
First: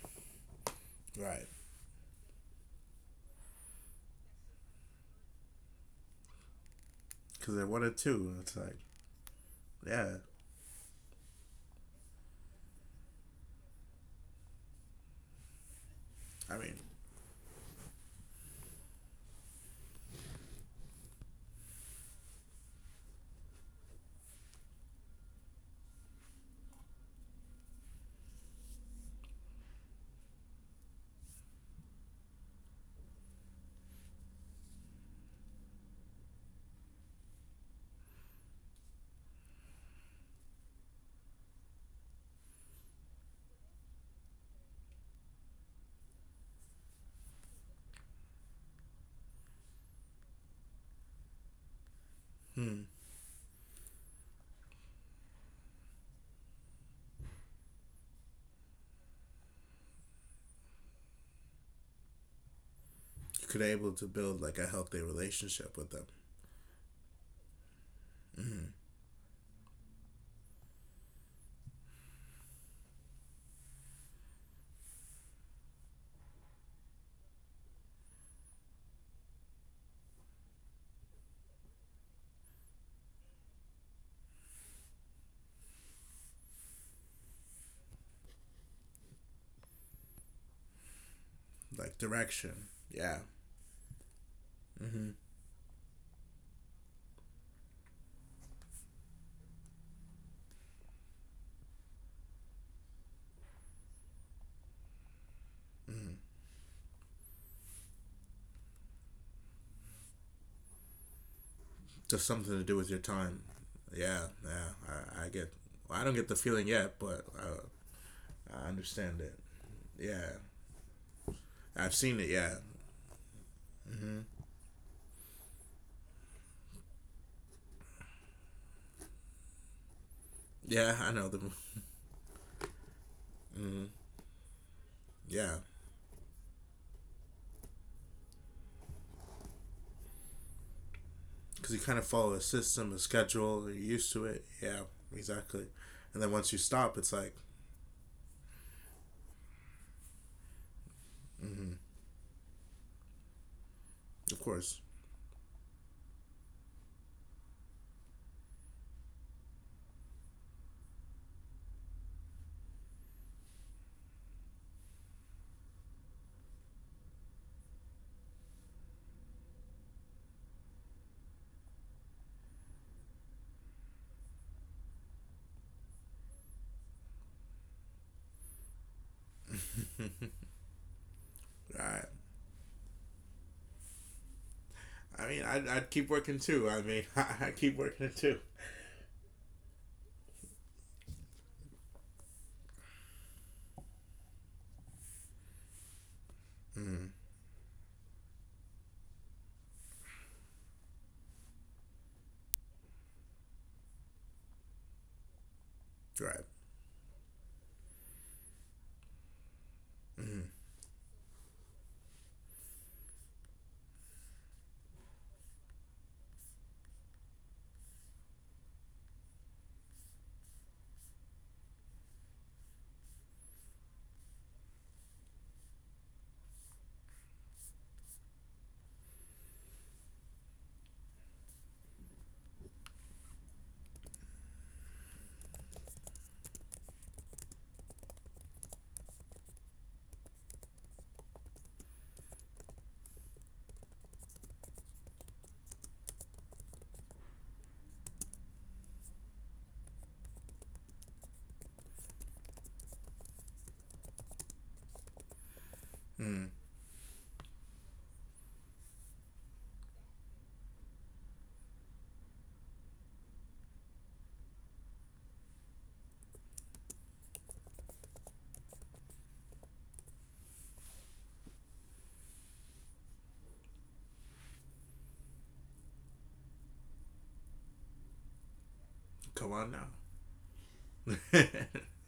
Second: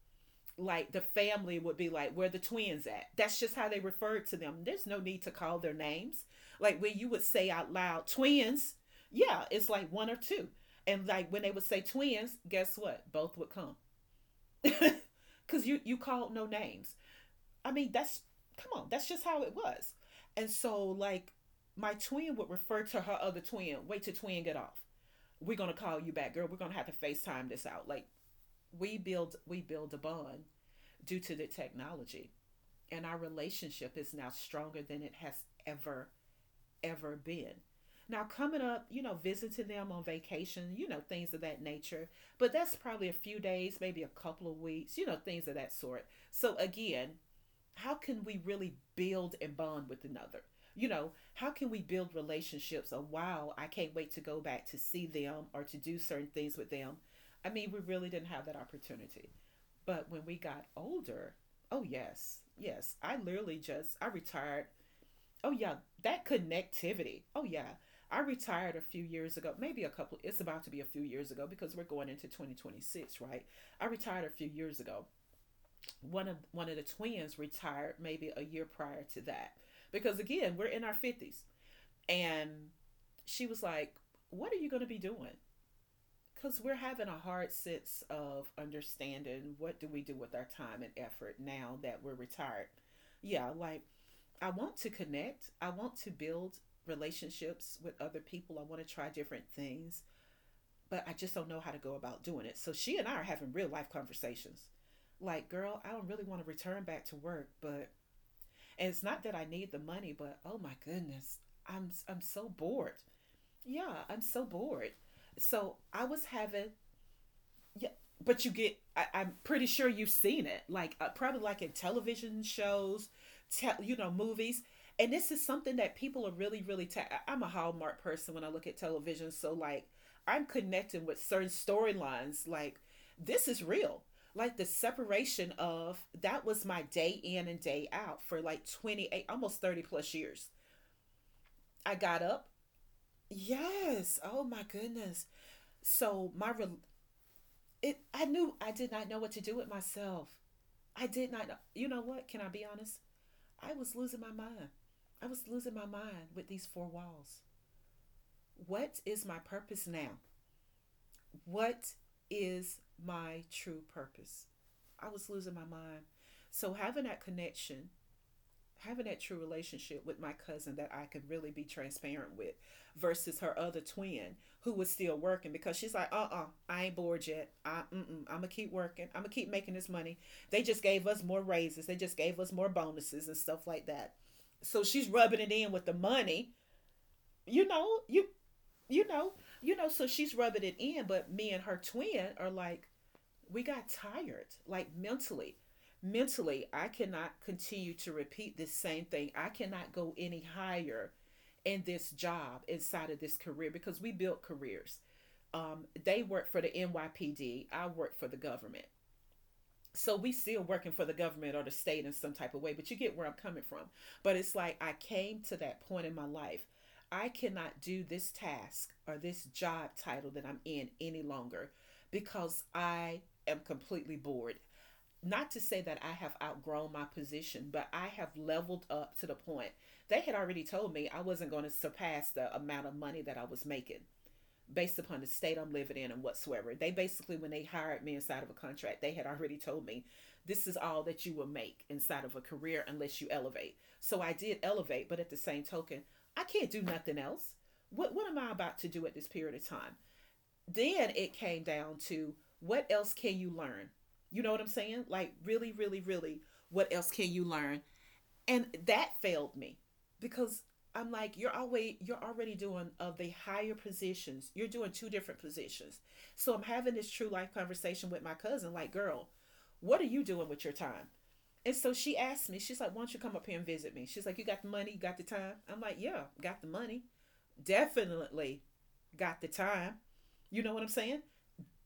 S1: Like, the
S2: Right.
S1: family would be like, where the twins at? That's just how they referred to them. There's no need to call their names. Like, when you would say
S2: Because they're
S1: out
S2: one or
S1: loud,
S2: two. It's
S1: twins.
S2: like,
S1: Yeah, it's like one or
S2: yeah.
S1: two. And like, when they would say twins, guess what? Both would come. <laughs> Because you called no
S2: I mean,
S1: names. I mean, that's, come on, that's just how it was. And so, like, my twin would refer to her other twin, wait till twin get off. We're gonna call you back, girl. We're gonna have to FaceTime this out. Like, we build a bond due to the technology, and our relationship is now stronger than it has ever ever been. Now coming up, you know, visiting them on vacation, you know, things of that nature. But that's probably a few days, maybe a couple of weeks, you know, things of that sort. So again, how can we really build and bond with another? You know, how can we build relationships? Oh wow, I can't wait to go back to see them or to do certain things with them. I mean, we really didn't have that opportunity. But when we got older, oh, yes, yes, I literally
S2: you could
S1: just,
S2: be
S1: I
S2: able to
S1: retired.
S2: build like a healthy
S1: Oh, yeah,
S2: relationship with
S1: that
S2: them.
S1: connectivity. Oh, yeah. I retired a few years ago, maybe a couple, it's about to be a few years ago because we're going into 2026, right? I retired a few years ago. One of the twins retired maybe a year prior to that. Because again, we're in our 50s. And she was like, "What are you going to be doing?" Because we're having a hard sense of understanding, what do we do with our time and effort now that
S2: Like
S1: we're
S2: direction.
S1: retired?
S2: Yeah.
S1: Yeah, like, I want to connect, I want to build relationships with other people, I want to try different things, but I just don't know how to go about doing it. So she and I are having real life conversations. Like, girl, I don't really want to return back to work, but, and it's not that I need the money, but oh my goodness, i'm
S2: Just
S1: i'm
S2: something
S1: so
S2: to do with your
S1: bored.
S2: time.
S1: Yeah,
S2: Yeah.
S1: I'm so
S2: Yeah.
S1: bored.
S2: I get,
S1: So
S2: well, I don't
S1: I
S2: get the
S1: was
S2: feeling
S1: having,
S2: yet, but
S1: yeah,
S2: I,
S1: but you
S2: I
S1: get. I,
S2: understand it.
S1: I'm pretty sure you've
S2: Yeah.
S1: seen it, like, probably like in
S2: I've seen it. Yeah.
S1: television shows, you know, movies. And this is something that people are really, really. Am a Hallmark person when I look at television, so like, I'm
S2: Yeah. I
S1: connecting
S2: know
S1: with
S2: them.
S1: certain storylines. Like, this is
S2: Mm.
S1: real. Like, the
S2: Yeah.
S1: separation of that was my day in and day out for like 28, almost 30 plus years.
S2: Because you kind of
S1: I
S2: follow a
S1: got up.
S2: system, a schedule, you're used to it.
S1: Yes. Oh
S2: Yeah,
S1: my goodness.
S2: exactly. And then once you
S1: So my
S2: stop,
S1: re-
S2: it's like,
S1: it, I knew I did not know what to do with myself. I did not know. You know what? Can I be honest? I was
S2: of
S1: losing my
S2: course.
S1: mind. I was losing my mind with these four walls. What is my purpose now? What is my true purpose? I was losing my mind. So having that connection, having that true relationship with my cousin that I could really be transparent with versus her other twin who was still working, because she's like, I ain't bored yet. Mm-mm, I'm going to keep working. I'm going to keep making this money. They just gave us more
S2: I,
S1: raises. They just gave us more bonuses and stuff like that. So
S2: I
S1: she's
S2: mean, I'd,
S1: rubbing it
S2: I'd
S1: in
S2: keep
S1: with the
S2: working too.
S1: money.
S2: I mean, <laughs> I keep
S1: You
S2: working
S1: know,
S2: too.
S1: you, you know, you know, so she's rubbing it in. But me and her twin are like, we got tired, like mentally. Mentally,
S2: Mm,
S1: I cannot continue to repeat this same thing. I cannot go any higher in this job inside of this career because we built careers.
S2: right.
S1: They work for the NYPD, I work for the government, so we still working for the government or the state in some type of way, but you get where I'm coming from. But it's like, I came to that point in my life, I cannot do this task or this job title that I'm in any longer because I am completely bored. Not to say that I have outgrown my position, but I have leveled up to the point, they had already told me I wasn't going to surpass the amount of money that I was making based upon the state I'm living in and whatsoever. They basically, when they hired me inside of a contract, they had already told me, this is all that you will make inside of a career unless you elevate. So I did elevate, but at the same token, I can't do nothing else. What am I about to do at this period of time? Then it came down to, what else can you learn? You know what I'm saying? Like, really, really,
S2: Mm,
S1: really, what else can you learn? And that failed me because I'm like, you're already doing of the higher positions. You're doing two different positions. So I'm having this true life conversation with my cousin, like, girl, what are you doing with your time? And so she asked me, she's like, why don't you come up here and visit me? She's like, you got the money, you got the time? I'm like, yeah, got the money. Definitely
S2: come
S1: got
S2: on
S1: the
S2: now.
S1: time. You know what I'm
S2: <laughs>
S1: saying?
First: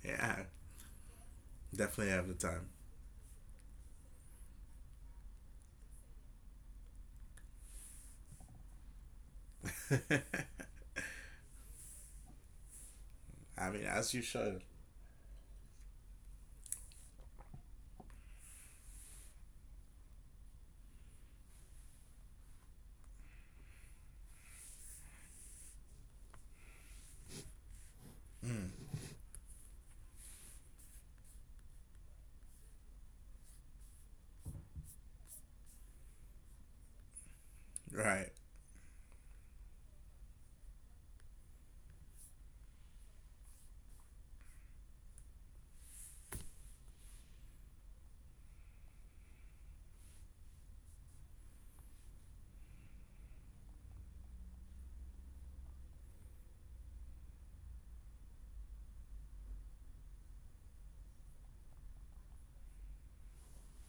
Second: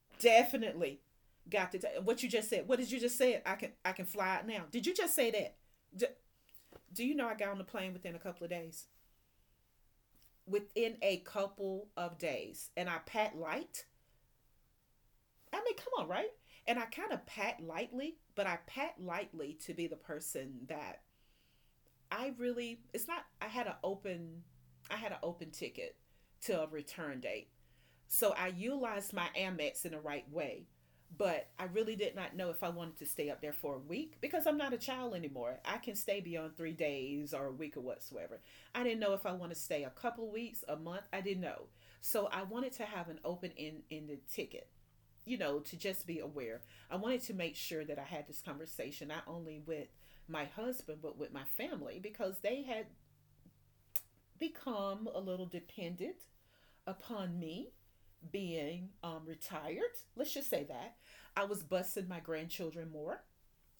S2: yeah,
S1: Definitely got the time.
S2: definitely
S1: What
S2: have
S1: you
S2: the
S1: just
S2: time.
S1: said, what did you just say? I can fly out now. Did you just say that? Do you know I got on the plane within a couple of days? Within a couple of days. And I pat
S2: <laughs> I mean,
S1: light.
S2: as you should.
S1: I mean, come on, right? And I kind of pat lightly, but I pat lightly to be the person that I really it's not I had an open ticket to a return date. So I utilized my Amex in the right way, but I really did not know if I wanted to stay up there for a week because I'm not a child anymore. I can stay beyond 3 days or a week or
S2: Right.
S1: whatsoever. I didn't know if I want to stay a couple weeks, a month. I didn't know. So I wanted to have an open ended ticket, to just be aware. I wanted to make sure that I had this conversation not only with my husband, but with my family because they had become a little dependent upon me being retired. Let's just say that I was bussing my grandchildren more.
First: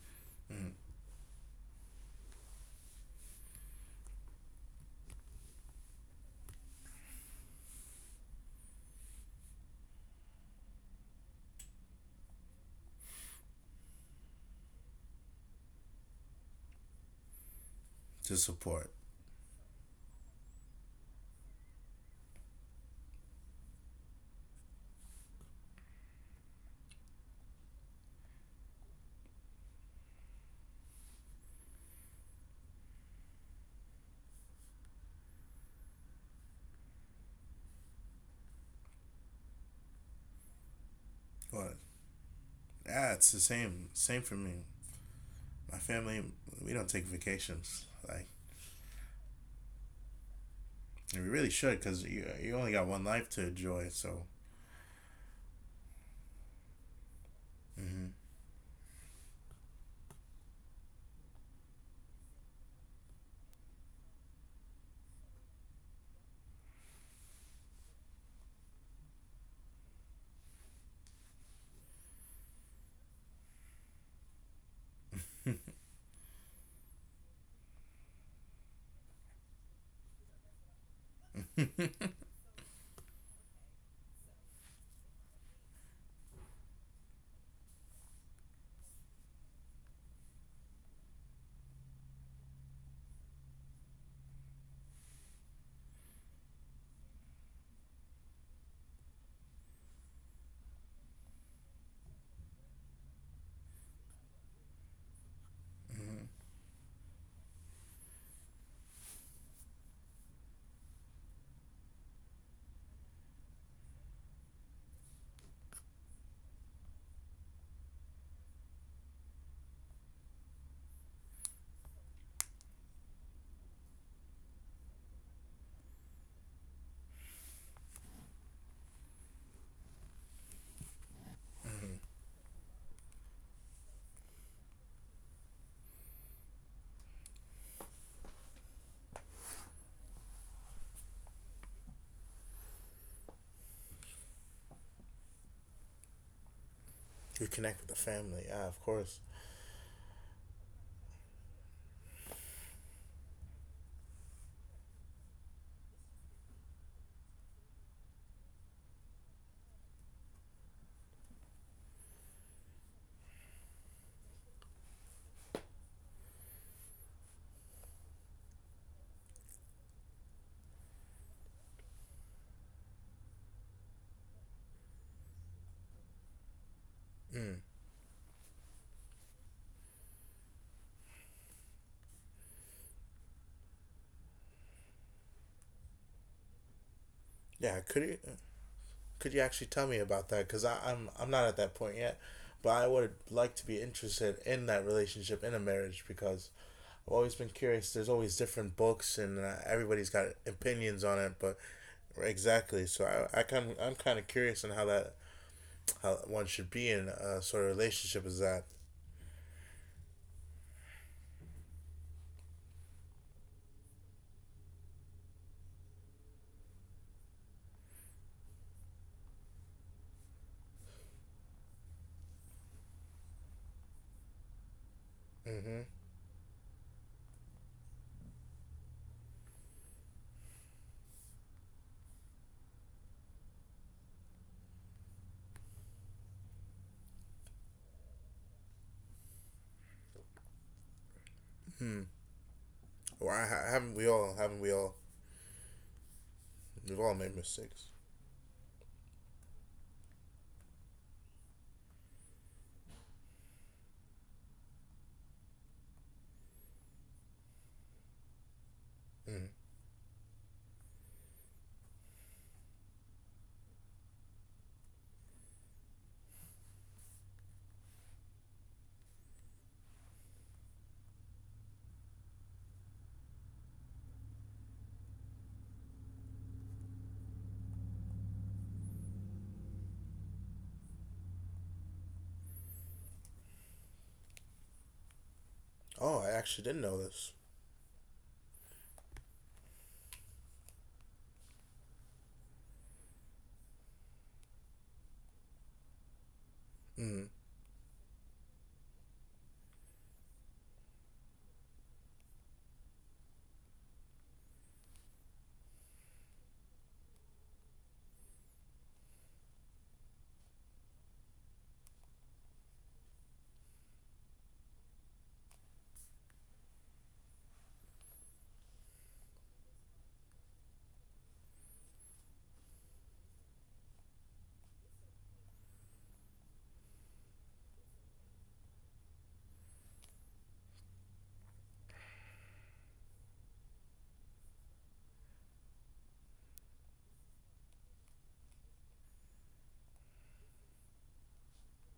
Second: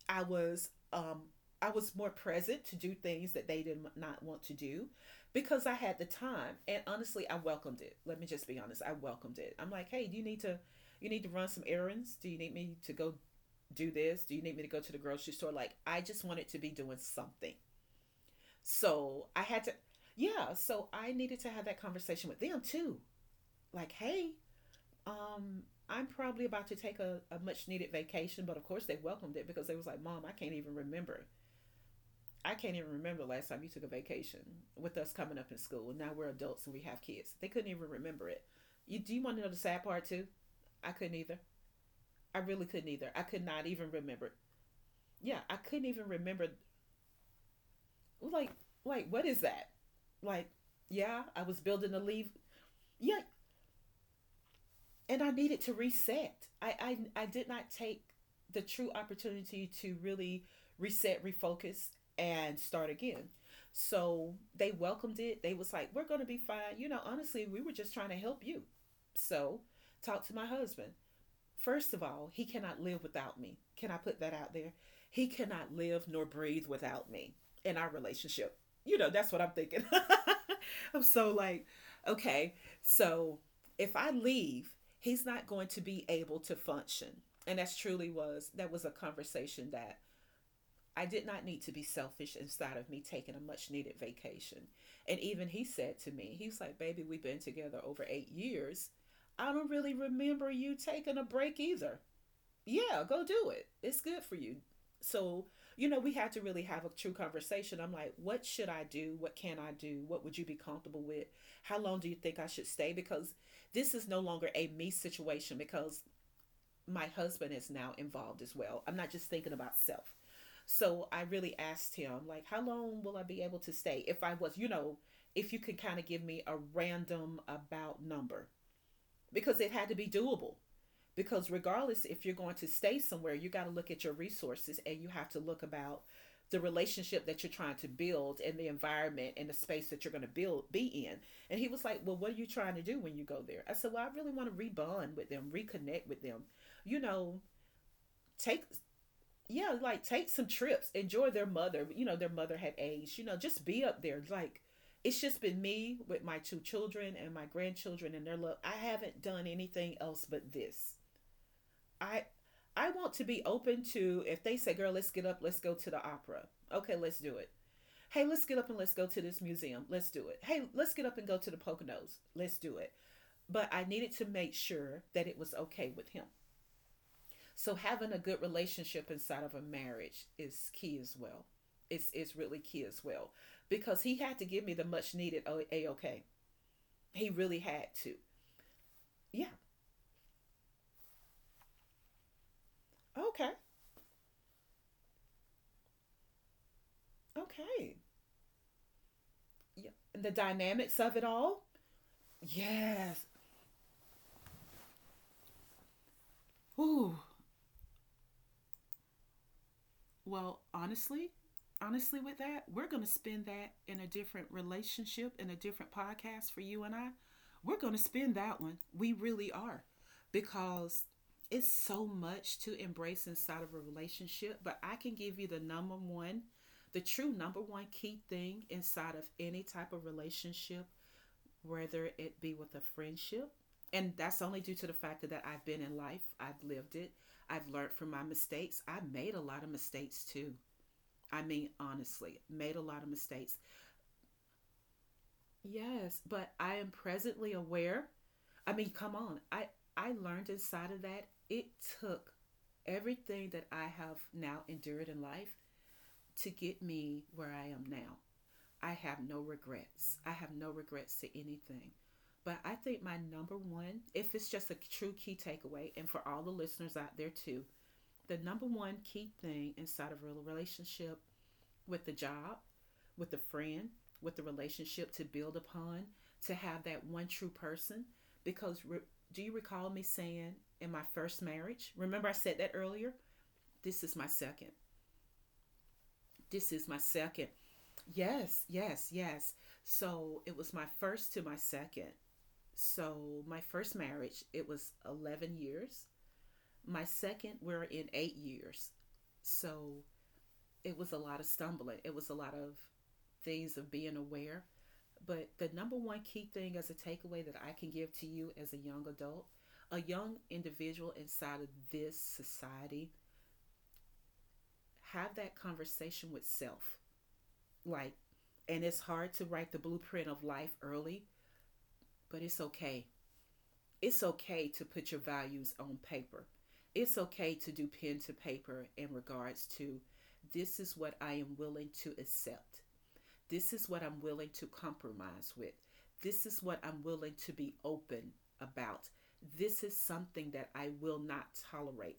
S1: I was um, I was more present to do things that they did not want to do because I had the time. And honestly, I welcomed it. Let me just be honest. I welcomed it. I'm like, hey, do you need to run some errands? Do you need me to go do this? Do you need me to go to the grocery store? Like, I just wanted to be doing something.
S2: To support.
S1: So I had to, yeah. So I needed to have that conversation with them too. Like, hey, um, I'm probably about to take a much needed vacation, but of course they welcomed it because they was like, "Mom, I can't even remember. I can't even remember last time you took a vacation with us coming up in school. And now we're adults and we have kids." They couldn't even remember it. You do you want to know the sad part too? I couldn't either.
S2: What?
S1: I really couldn't
S2: Yeah,
S1: either. I
S2: it's the
S1: could not
S2: same.
S1: even
S2: Same for
S1: remember.
S2: me.
S1: Yeah, I
S2: My
S1: couldn't even
S2: family,
S1: remember,
S2: we don't take vacations. Like,
S1: like like, what is that? Like,
S2: we
S1: yeah,
S2: really
S1: I was
S2: should
S1: building
S2: because
S1: a
S2: you,
S1: leave.
S2: you only got one
S1: Yeah,
S2: life to enjoy. So
S1: and I needed to reset. I, I did not take the true opportunity to really reset, refocus, and start again. So they welcomed it. They was like, "We're gonna be fine. You know, honestly, we were just trying to help you." So talk to my husband. First of all, he cannot live without me. Can I put that out there? He cannot live nor breathe without me in our relationship. You know, that's what I'm thinking. <laughs> I'm so like, okay, so if I leave, he's not going to be able to function. And that was a conversation that I did not need to be selfish inside of me taking a much needed vacation. And even he said to me, he was like, "Baby, we've been together over 8 years. I don't really remember you taking a break either. Yeah, go do it. It's good for you." So, you know, we had to really have a true conversation. I'm like, what should I do? What can I do? What would you be comfortable with? How long do you think I should stay? Because this is no longer a me situation because my husband is now involved as well. I'm not just thinking about self. So I really asked him, like, how long will I be able to stay? If I was, you know, if you could kind of give me a random about number, because it had to be doable, because regardless, if you're going to stay somewhere, you got to look at your resources and you have to look about the relationship that you're trying to build and the environment and the space that you're going to build be in. And he was like, well, what are you trying to do when you go there? I said, well, I really want to rebond with them, reconnect with them, you know,
S2: reconnect with the family.
S1: take
S2: Yeah, of course.
S1: yeah, like take some trips, enjoy their mother, you know, their mother had aged, you know, just be up there. Like, it's just been me with my two children and my grandchildren and their love. I haven't done anything else but this. I I want to be open to, if they say, girl, let's get up, let's go to the opera. Okay, let's do it. Hey, let's get up and let's go to this museum. Let's do it. Hey, let's get up and go to the Poconos. Let's do it. But I needed to make sure that it was okay with him.
S2: Mm.
S1: So having a good relationship inside of a marriage is key as well. It's really key as well, because he had to give me the much needed a okay. He really had
S2: Yeah,
S1: to.
S2: could you could
S1: Yeah.
S2: you actually tell me about that? Because I'm not at that point yet, but I would
S1: Okay.
S2: like to be interested in that relationship in a marriage because I've always been
S1: Okay.
S2: curious. There's always different books and
S1: Yeah.
S2: everybody's
S1: And the
S2: got
S1: dynamics of
S2: opinions
S1: it
S2: on it,
S1: all.
S2: but exactly. So
S1: Yes.
S2: I'm kind of curious on how that how one should be
S1: Ooh.
S2: in a sort of relationship is that.
S1: Well, honestly, honestly, with that, we're going to spend that in a different relationship, in a different podcast for you and I. We're going to spend that one. We really are. Because it's so much to embrace inside of a relationship, but I can give you the number
S2: Mm-hmm.
S1: one, the true number one key thing inside of any type of relationship, whether it be with a friendship. And that's only due to the fact that I've been in life, I've lived it, I've learned from my mistakes. I made a lot of mistakes too. I mean, honestly, made a lot of
S2: Well,
S1: mistakes.
S2: haven't we all,
S1: Yes, but I am
S2: we've all
S1: presently
S2: made mistakes.
S1: aware. I mean, come on. I learned inside of that it took everything that I have now endured in life to get me where I am now. I have no
S2: Mm.
S1: regrets. I have no regrets to anything. But I think my number one, if it's just a true key takeaway, and for all the listeners out there too, the number one key thing inside of a relationship, with the job, with a friend, with the relationship to build upon, to have that one true person. Because do you recall me saying in my first marriage? Remember, I said that earlier? This is my second.
S2: Oh, I
S1: This
S2: actually
S1: is my
S2: didn't know
S1: second.
S2: this.
S1: Yes, yes, yes. So it was my first to my second. So my first marriage, it was 11 years. My
S2: Mm.
S1: second, we're in 8 years. So it was a lot of stumbling. It was a lot of things of being aware. But the number one key thing as a takeaway that I can give to you as a young adult, a young individual inside of this society, have that conversation with self. Like, and it's hard to write the blueprint of life early, but it's okay. It's okay to put your values on paper. It's okay to do pen to paper in regards to, this is what I am willing to accept. This is what I'm willing to compromise with. This is what I'm willing to be open about. This is something that I will not tolerate.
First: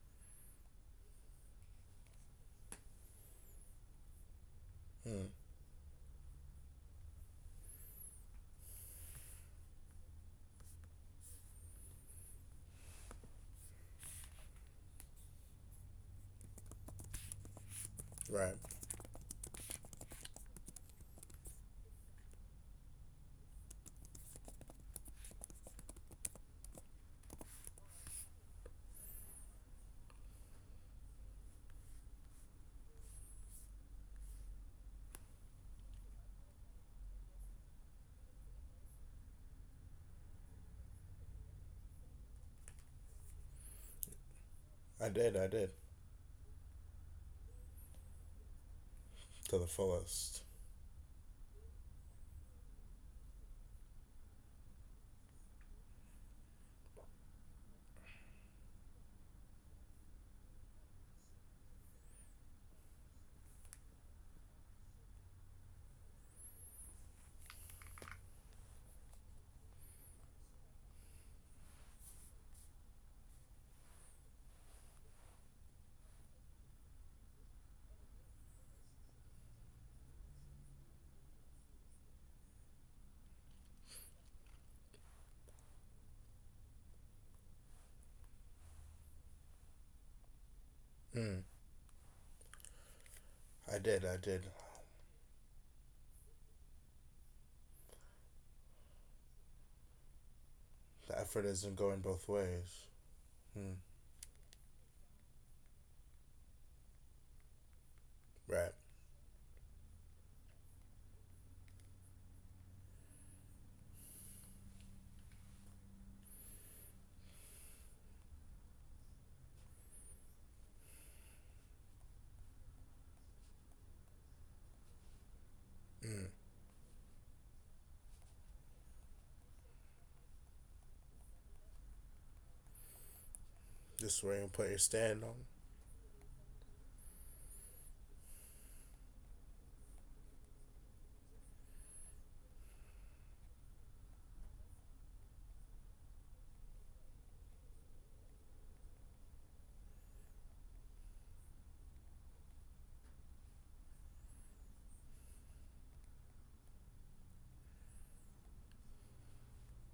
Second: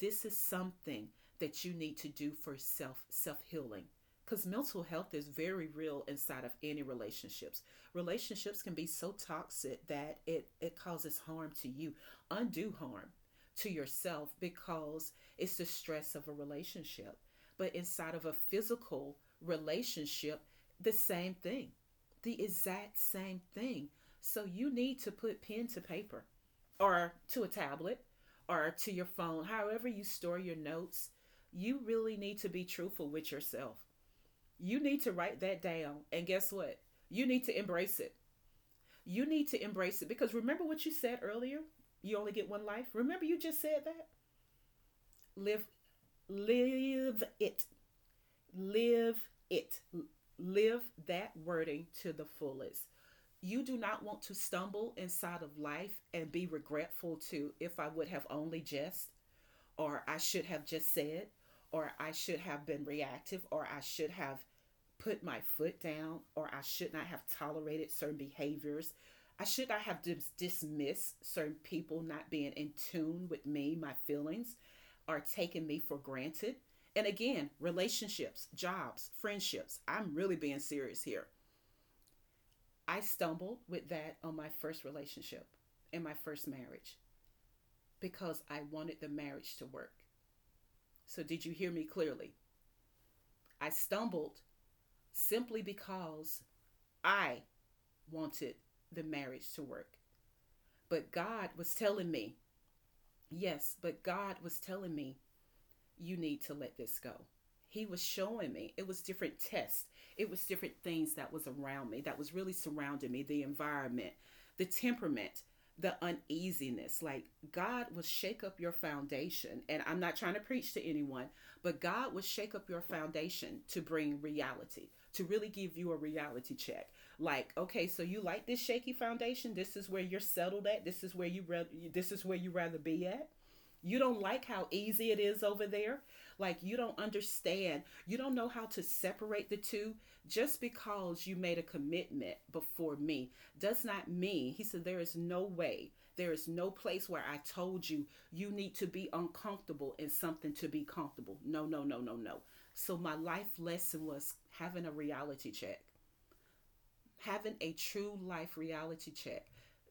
S1: This is something that you need to do for self healing, because mental health
S2: Mm.
S1: is very real inside of any relationships. Relationships can be so toxic that it causes harm to you, undue harm to yourself, because it's the stress of a relationship, but inside of a
S2: Right.
S1: physical relationship, the same thing, the exact same thing. So you need to put pen to paper or to a tablet or to your phone, however you store your notes. You really need to be truthful with yourself. You need to write that down. And guess what? You need to embrace it. You need to embrace it because remember what you said earlier? You only get one life. Remember you just said that?
S2: I did, I
S1: Live,
S2: did.
S1: live it. Live
S2: To the
S1: it.
S2: fullest.
S1: Live that wording to the fullest. You do not want to stumble inside of life and be regretful to, if I would have only just, or I should have just said, or I should have been reactive, or I should have put my foot down, or I should not have tolerated certain behaviors. I should not have dismissed certain people not being in tune with me, my feelings, or taking me for granted. And again, relationships, jobs, friendships. I'm really being serious here. I stumbled with that on my first relationship and my first marriage because I wanted the marriage to work. So, did you hear me clearly? I
S2: I did, I
S1: stumbled
S2: did.
S1: simply because I wanted the marriage to work. But
S2: The effort
S1: God was
S2: isn't going
S1: telling
S2: both
S1: me,
S2: ways. Hmm.
S1: yes, but God was telling me, you need to let this go. He was showing
S2: Right.
S1: me. It was different tests. It was different things that was around me, that was really surrounding me, the environment, the temperament, the uneasiness. Like, God will shake up your foundation. And I'm not trying to preach to anyone, but God will shake up your foundation to bring reality, to really give you a reality check. Like, okay, so you like this shaky foundation? This is where you're settled at. This is where you this is where you rather be at. You
S2: This is
S1: don't
S2: where
S1: like
S2: you put
S1: how
S2: your
S1: easy
S2: stand
S1: it
S2: on.
S1: is over there. Like, you don't understand. You don't know how to separate the two. Just because you made a commitment before me does not mean, he said, there is no way, there is no place where I told you you need to be uncomfortable in something to be comfortable. No, no, no, no, no. So, my life lesson was having a reality check, having a true life reality check,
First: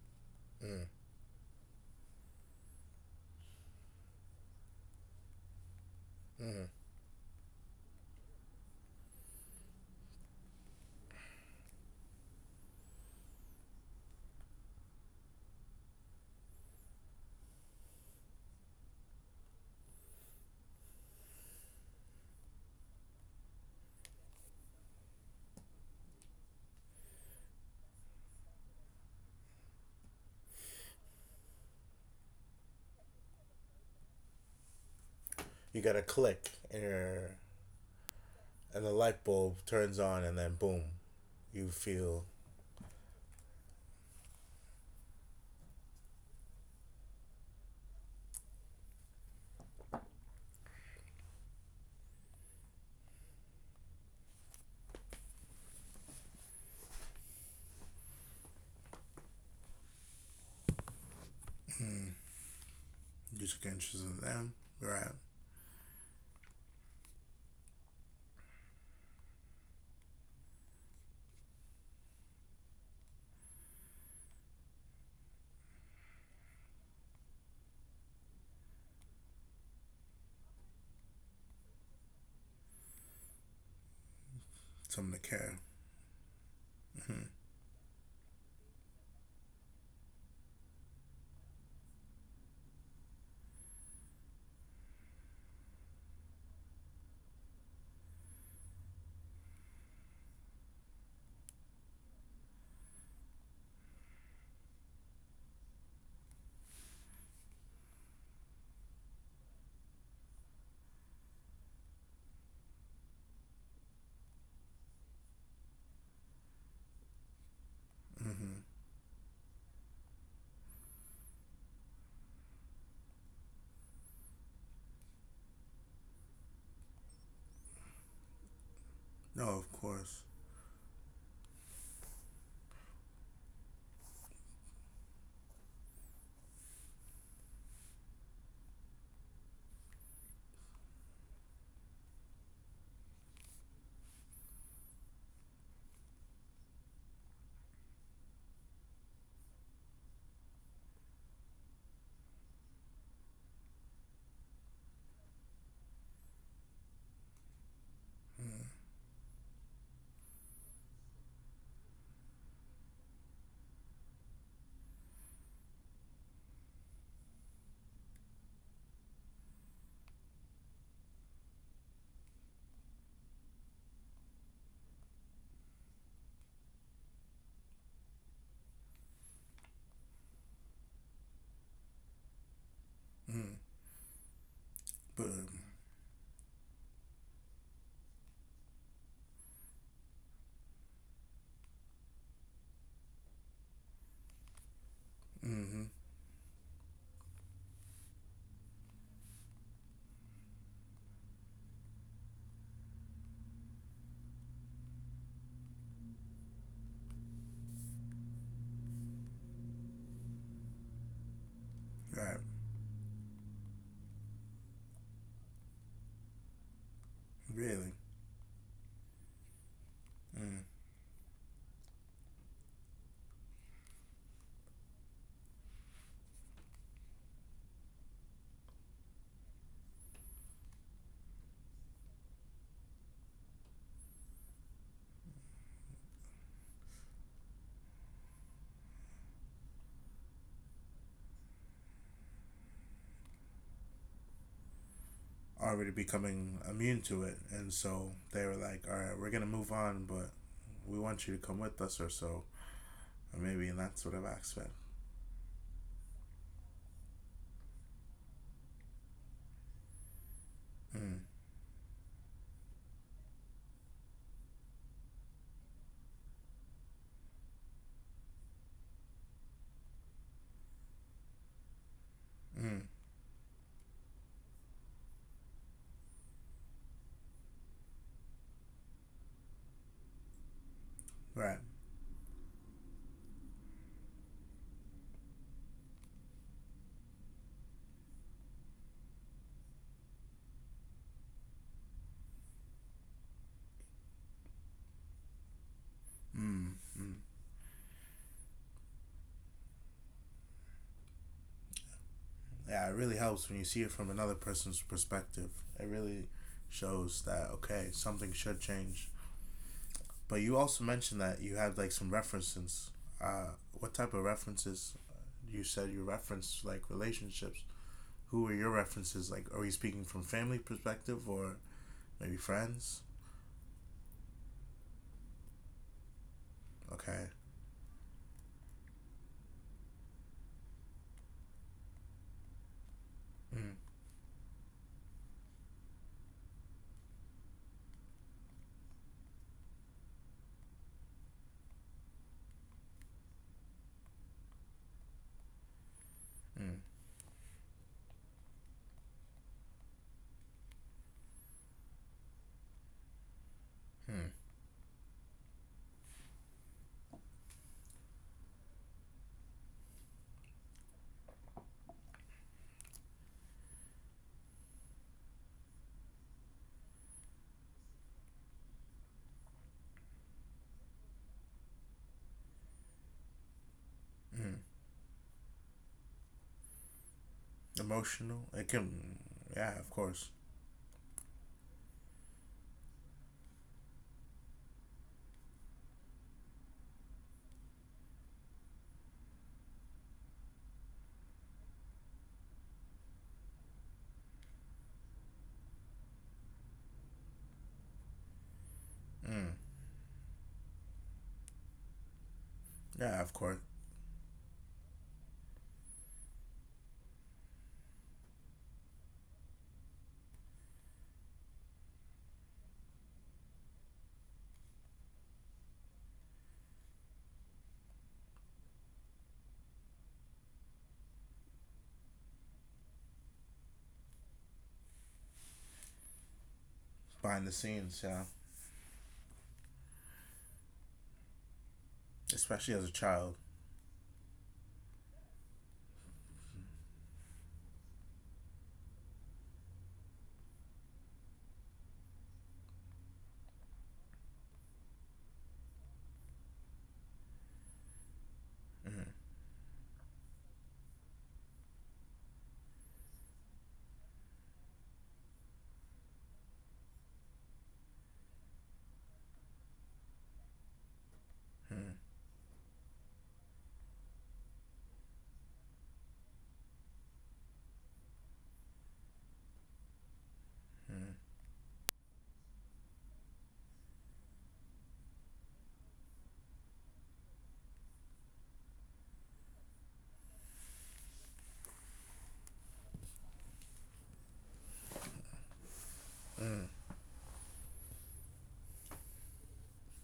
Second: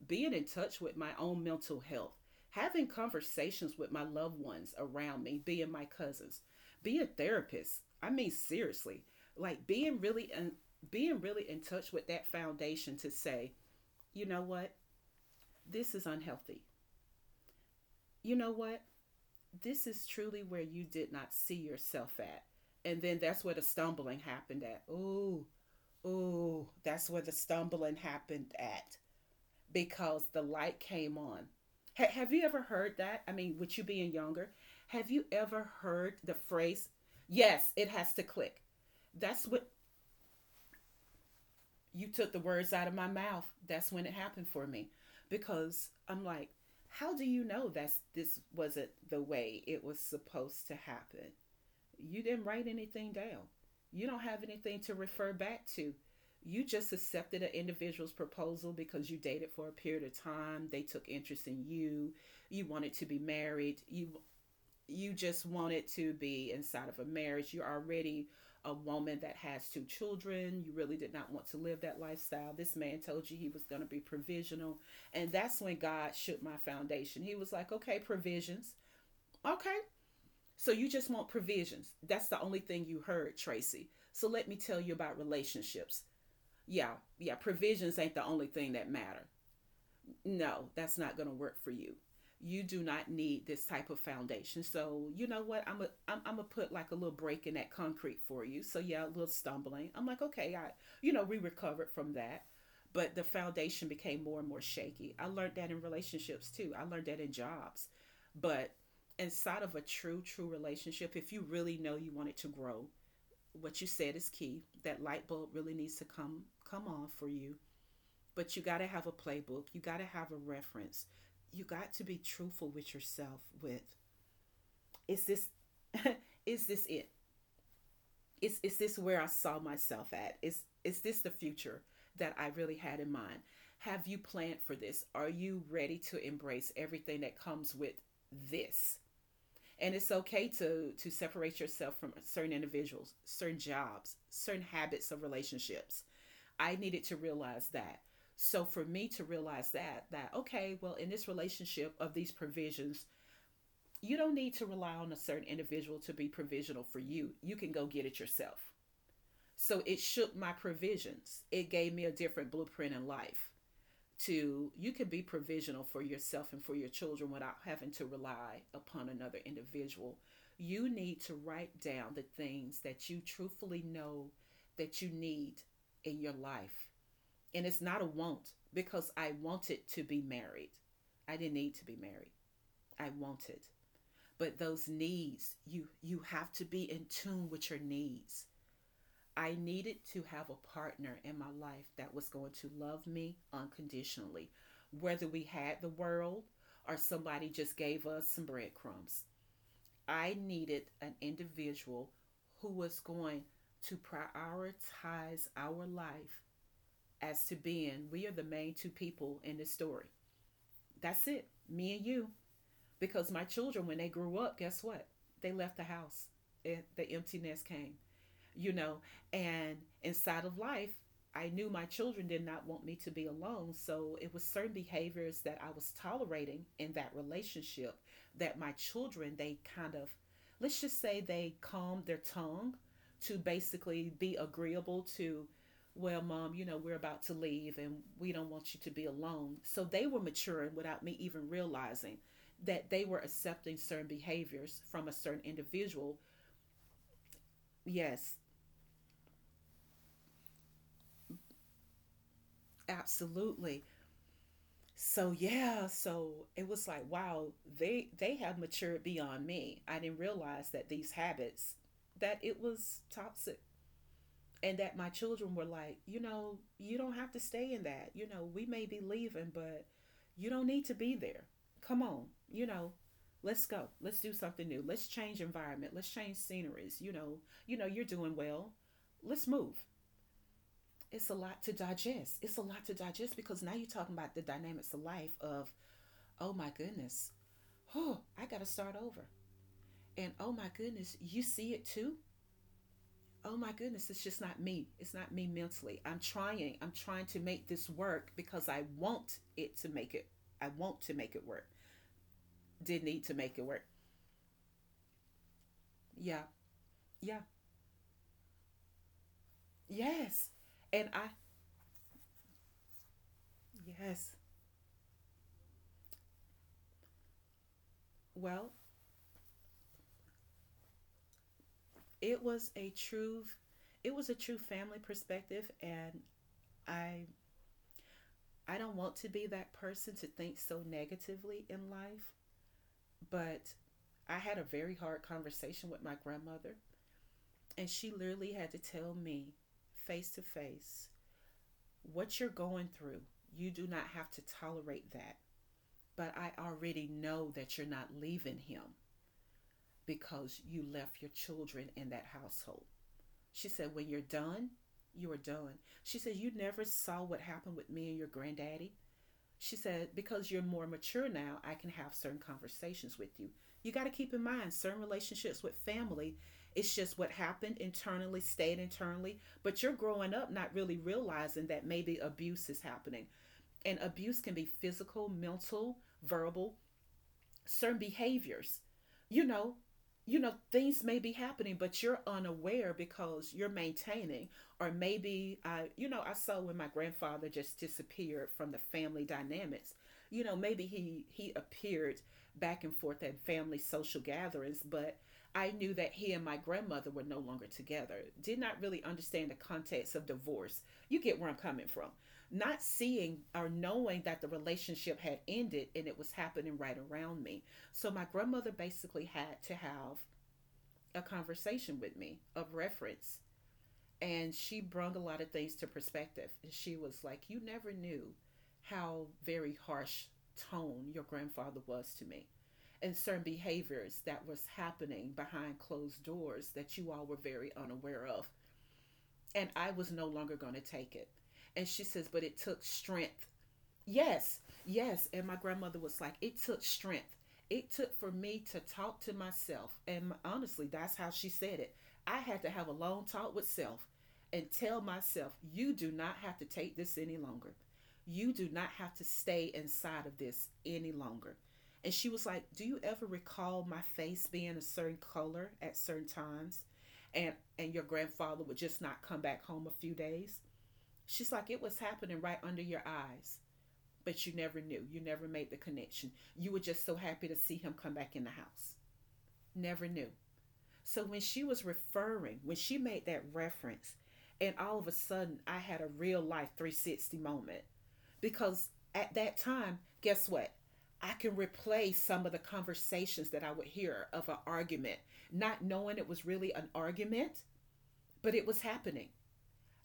S1: being in touch
S2: Mm.
S1: with my own mental health, having conversations with my loved ones around me, being my cousins, being a therapist. I mean, seriously, like being really in touch with that foundation to say, you know what, this is unhealthy. You know what, this is truly where you did not see yourself at. And then that's where the stumbling happened at. Ooh, ooh, that's where the stumbling happened at, because the light came on. Have you ever heard that? I mean, with you being younger, have you ever
S2: You got a
S1: heard the
S2: click and
S1: phrase,
S2: your
S1: yes, it has to click?
S2: and the light
S1: That's
S2: bulb
S1: what,
S2: turns on and then boom. You
S1: you
S2: feel
S1: took the words out of my mouth. That's when it happened for me because I'm like, how do you know that's this wasn't the way it was supposed to happen? You didn't write anything down. You don't have anything to refer back to. You just accepted an individual's proposal because you dated for a period of time. They took interest in you. You wanted to be
S2: you took
S1: married.
S2: interest in them. Right.
S1: You just wanted to be inside of a marriage. You're already a woman that has two children. You really did not want to live that lifestyle. This man told you he was going to be provisional. And that's when God shook my foundation. He was like, okay, provisions. Okay, so you just want provisions. That's the only thing you heard, Tracy. So let me tell you about
S2: Something to care.
S1: relationships. Yeah, yeah, provisions ain't the only thing that matter, no, that's not going to work for you. You do not need this type of foundation. So you know what? I'm gonna put like a little break in that concrete for you. So yeah, a little stumbling. I'm like, okay, I, you know, we recovered from that, but the foundation became more and more shaky. I learned that in relationships too. I learned that in jobs, but inside of a true relationship, if you really know you want it to grow, what you said is key. That light bulb really needs to come on for you, but you got to have a playbook, you got to have a reference. You got to be truthful with yourself with, is this <laughs> is this it? Is this where I
S2: No,
S1: saw
S2: of
S1: myself
S2: course.
S1: at? Is this the future that I really had in mind? Have you planned for this? Are you ready to embrace everything that comes with this? And it's okay to separate yourself from certain individuals, certain jobs, certain habits of relationships. I needed to realize that. So for me to realize that, okay, well, in this relationship of these provisions, you don't need to rely on a certain individual to be provisional for you. You can go get it yourself. So it shook my provisions. It gave me a different blueprint in life, to you can be provisional for yourself and for your children without having to rely upon another individual. You need to write down the things that you truthfully know that you need in your life, and it's not a want because I wanted to be married. I didn't need to be married. I wanted. But those
S2: But
S1: needs, you have to be in tune with your needs. I needed to have a partner in my life that was going to love me unconditionally, whether we had
S2: mm-hmm.
S1: the world or somebody just gave us some breadcrumbs. I needed an individual who was going to prioritize our life as to being we are the main two people in this story. That's it, me and you.
S2: Right.
S1: Because my children, when they grew up, guess what? They left the house. It, the empty nest came,
S2: Really.
S1: you know, and inside of
S2: Mm.
S1: life, I knew my children did not want me to be alone. So it was certain behaviors that I was tolerating in that relationship that my children, they kind of, let's just say they calmed their tongue to basically be agreeable to, well, mom, you know, we're about to leave and we don't want you to be alone. So they were maturing without me even realizing that they were accepting certain behaviors from a certain
S2: Already
S1: individual.
S2: becoming immune to it. And so
S1: Yes,
S2: they were like, all right, we're going to move on, but we want you to come with us or so. Or maybe in
S1: absolutely.
S2: that sort of aspect.
S1: So yeah, so it was like, wow, they have matured beyond me. I didn't realize that these
S2: Mm,
S1: habits, that it was toxic, and that my children were like, you know, you don't have to stay in that. You know, we may be leaving, but you don't need to be there. Come on, you
S2: mm,
S1: know, let's go. Let's do something new. Let's change environment. Let's change sceneries. You know you're doing well. Let's move. It's a
S2: right.
S1: lot to digest. It's a lot to digest because now you're talking about the dynamics of life of, oh my goodness, oh, I got to start over. And oh my goodness, you see it too? Oh my goodness, it's just not me. It's not me mentally. I'm
S2: Mm.
S1: trying. I'm trying to make this work because I want it to make it. I want to make it work.
S2: Yeah, it
S1: Did
S2: really
S1: need to
S2: helps
S1: make
S2: when
S1: it
S2: you see
S1: work.
S2: it from another person's perspective. It really
S1: Yeah.
S2: shows
S1: Yeah.
S2: that, okay, something should change. But
S1: Yes.
S2: you also
S1: And
S2: mentioned
S1: I,
S2: that you had like some references. What type of
S1: yes.
S2: references? You said you referenced like relationships. Who were
S1: Well,
S2: your references? Like, are we speaking from family perspective or
S1: it
S2: maybe
S1: was a
S2: friends?
S1: true family perspective, and I
S2: Okay.
S1: I don't want to be that person to think so negatively in life. But
S2: Mm,
S1: I had a very hard conversation with my grandmother, and she literally had to tell me face to face, what you're going through, you do not have to tolerate that. But I
S2: mm,
S1: already know that you're not leaving him because you left your children in that household. She said, when you're
S2: mm,
S1: done, you are done. She said, you never saw what happened with me and your granddaddy. She said, because you're more mature now, I can have certain conversations with you. You got to keep in mind certain relationships with family, it's just what happened internally, stayed internally, but you're growing up not really realizing that maybe abuse is happening. And abuse can
S2: mm.
S1: be physical, mental, verbal, certain
S2: Emotional. It
S1: behaviors,
S2: can.
S1: you know,
S2: Yeah, of course.
S1: you know things may be happening but you're unaware because you're maintaining. Or maybe, I you know, I saw when my grandfather just disappeared from the family dynamics, you know, maybe he appeared back and forth at family social gatherings, but I knew that he and my grandmother were no longer together, did not really understand
S2: Mm.
S1: the context of divorce. You get where I'm coming from, not
S2: Yeah, of
S1: seeing
S2: course.
S1: or knowing that the relationship had ended and it was happening right around me. So my grandmother basically had to have a conversation with me of reference. And she brought a lot of things to perspective. And she was like, you never knew how very harsh tone your grandfather was to me, and certain behaviors that was happening behind closed doors that you all were
S2: Behind the
S1: very
S2: scenes. Yeah,
S1: unaware of. And I was no longer going to take it. And she says, but it
S2: especially
S1: took
S2: as a child.
S1: strength. Yes, yes. And my grandmother was like, it took strength. It took for me to talk to myself. And honestly, that's how she said it. I had to have a long talk with self and tell myself, you do not have to take this any longer. You do not have to stay inside of this any longer. And she was like, do you ever recall my face being a certain color at certain times? And your grandfather would just not come back home a few days? She's like, it was happening right under your eyes but you never knew. You never made the connection. You were just so happy to see him come back in the house. Never knew.
S2: Mm.
S1: So when she was referring, when she made that reference, and all of a sudden I had a real life 360 moment because at that time, guess what? I can replay some of the conversations that I would hear of an argument, not knowing it was really an argument, but it was happening.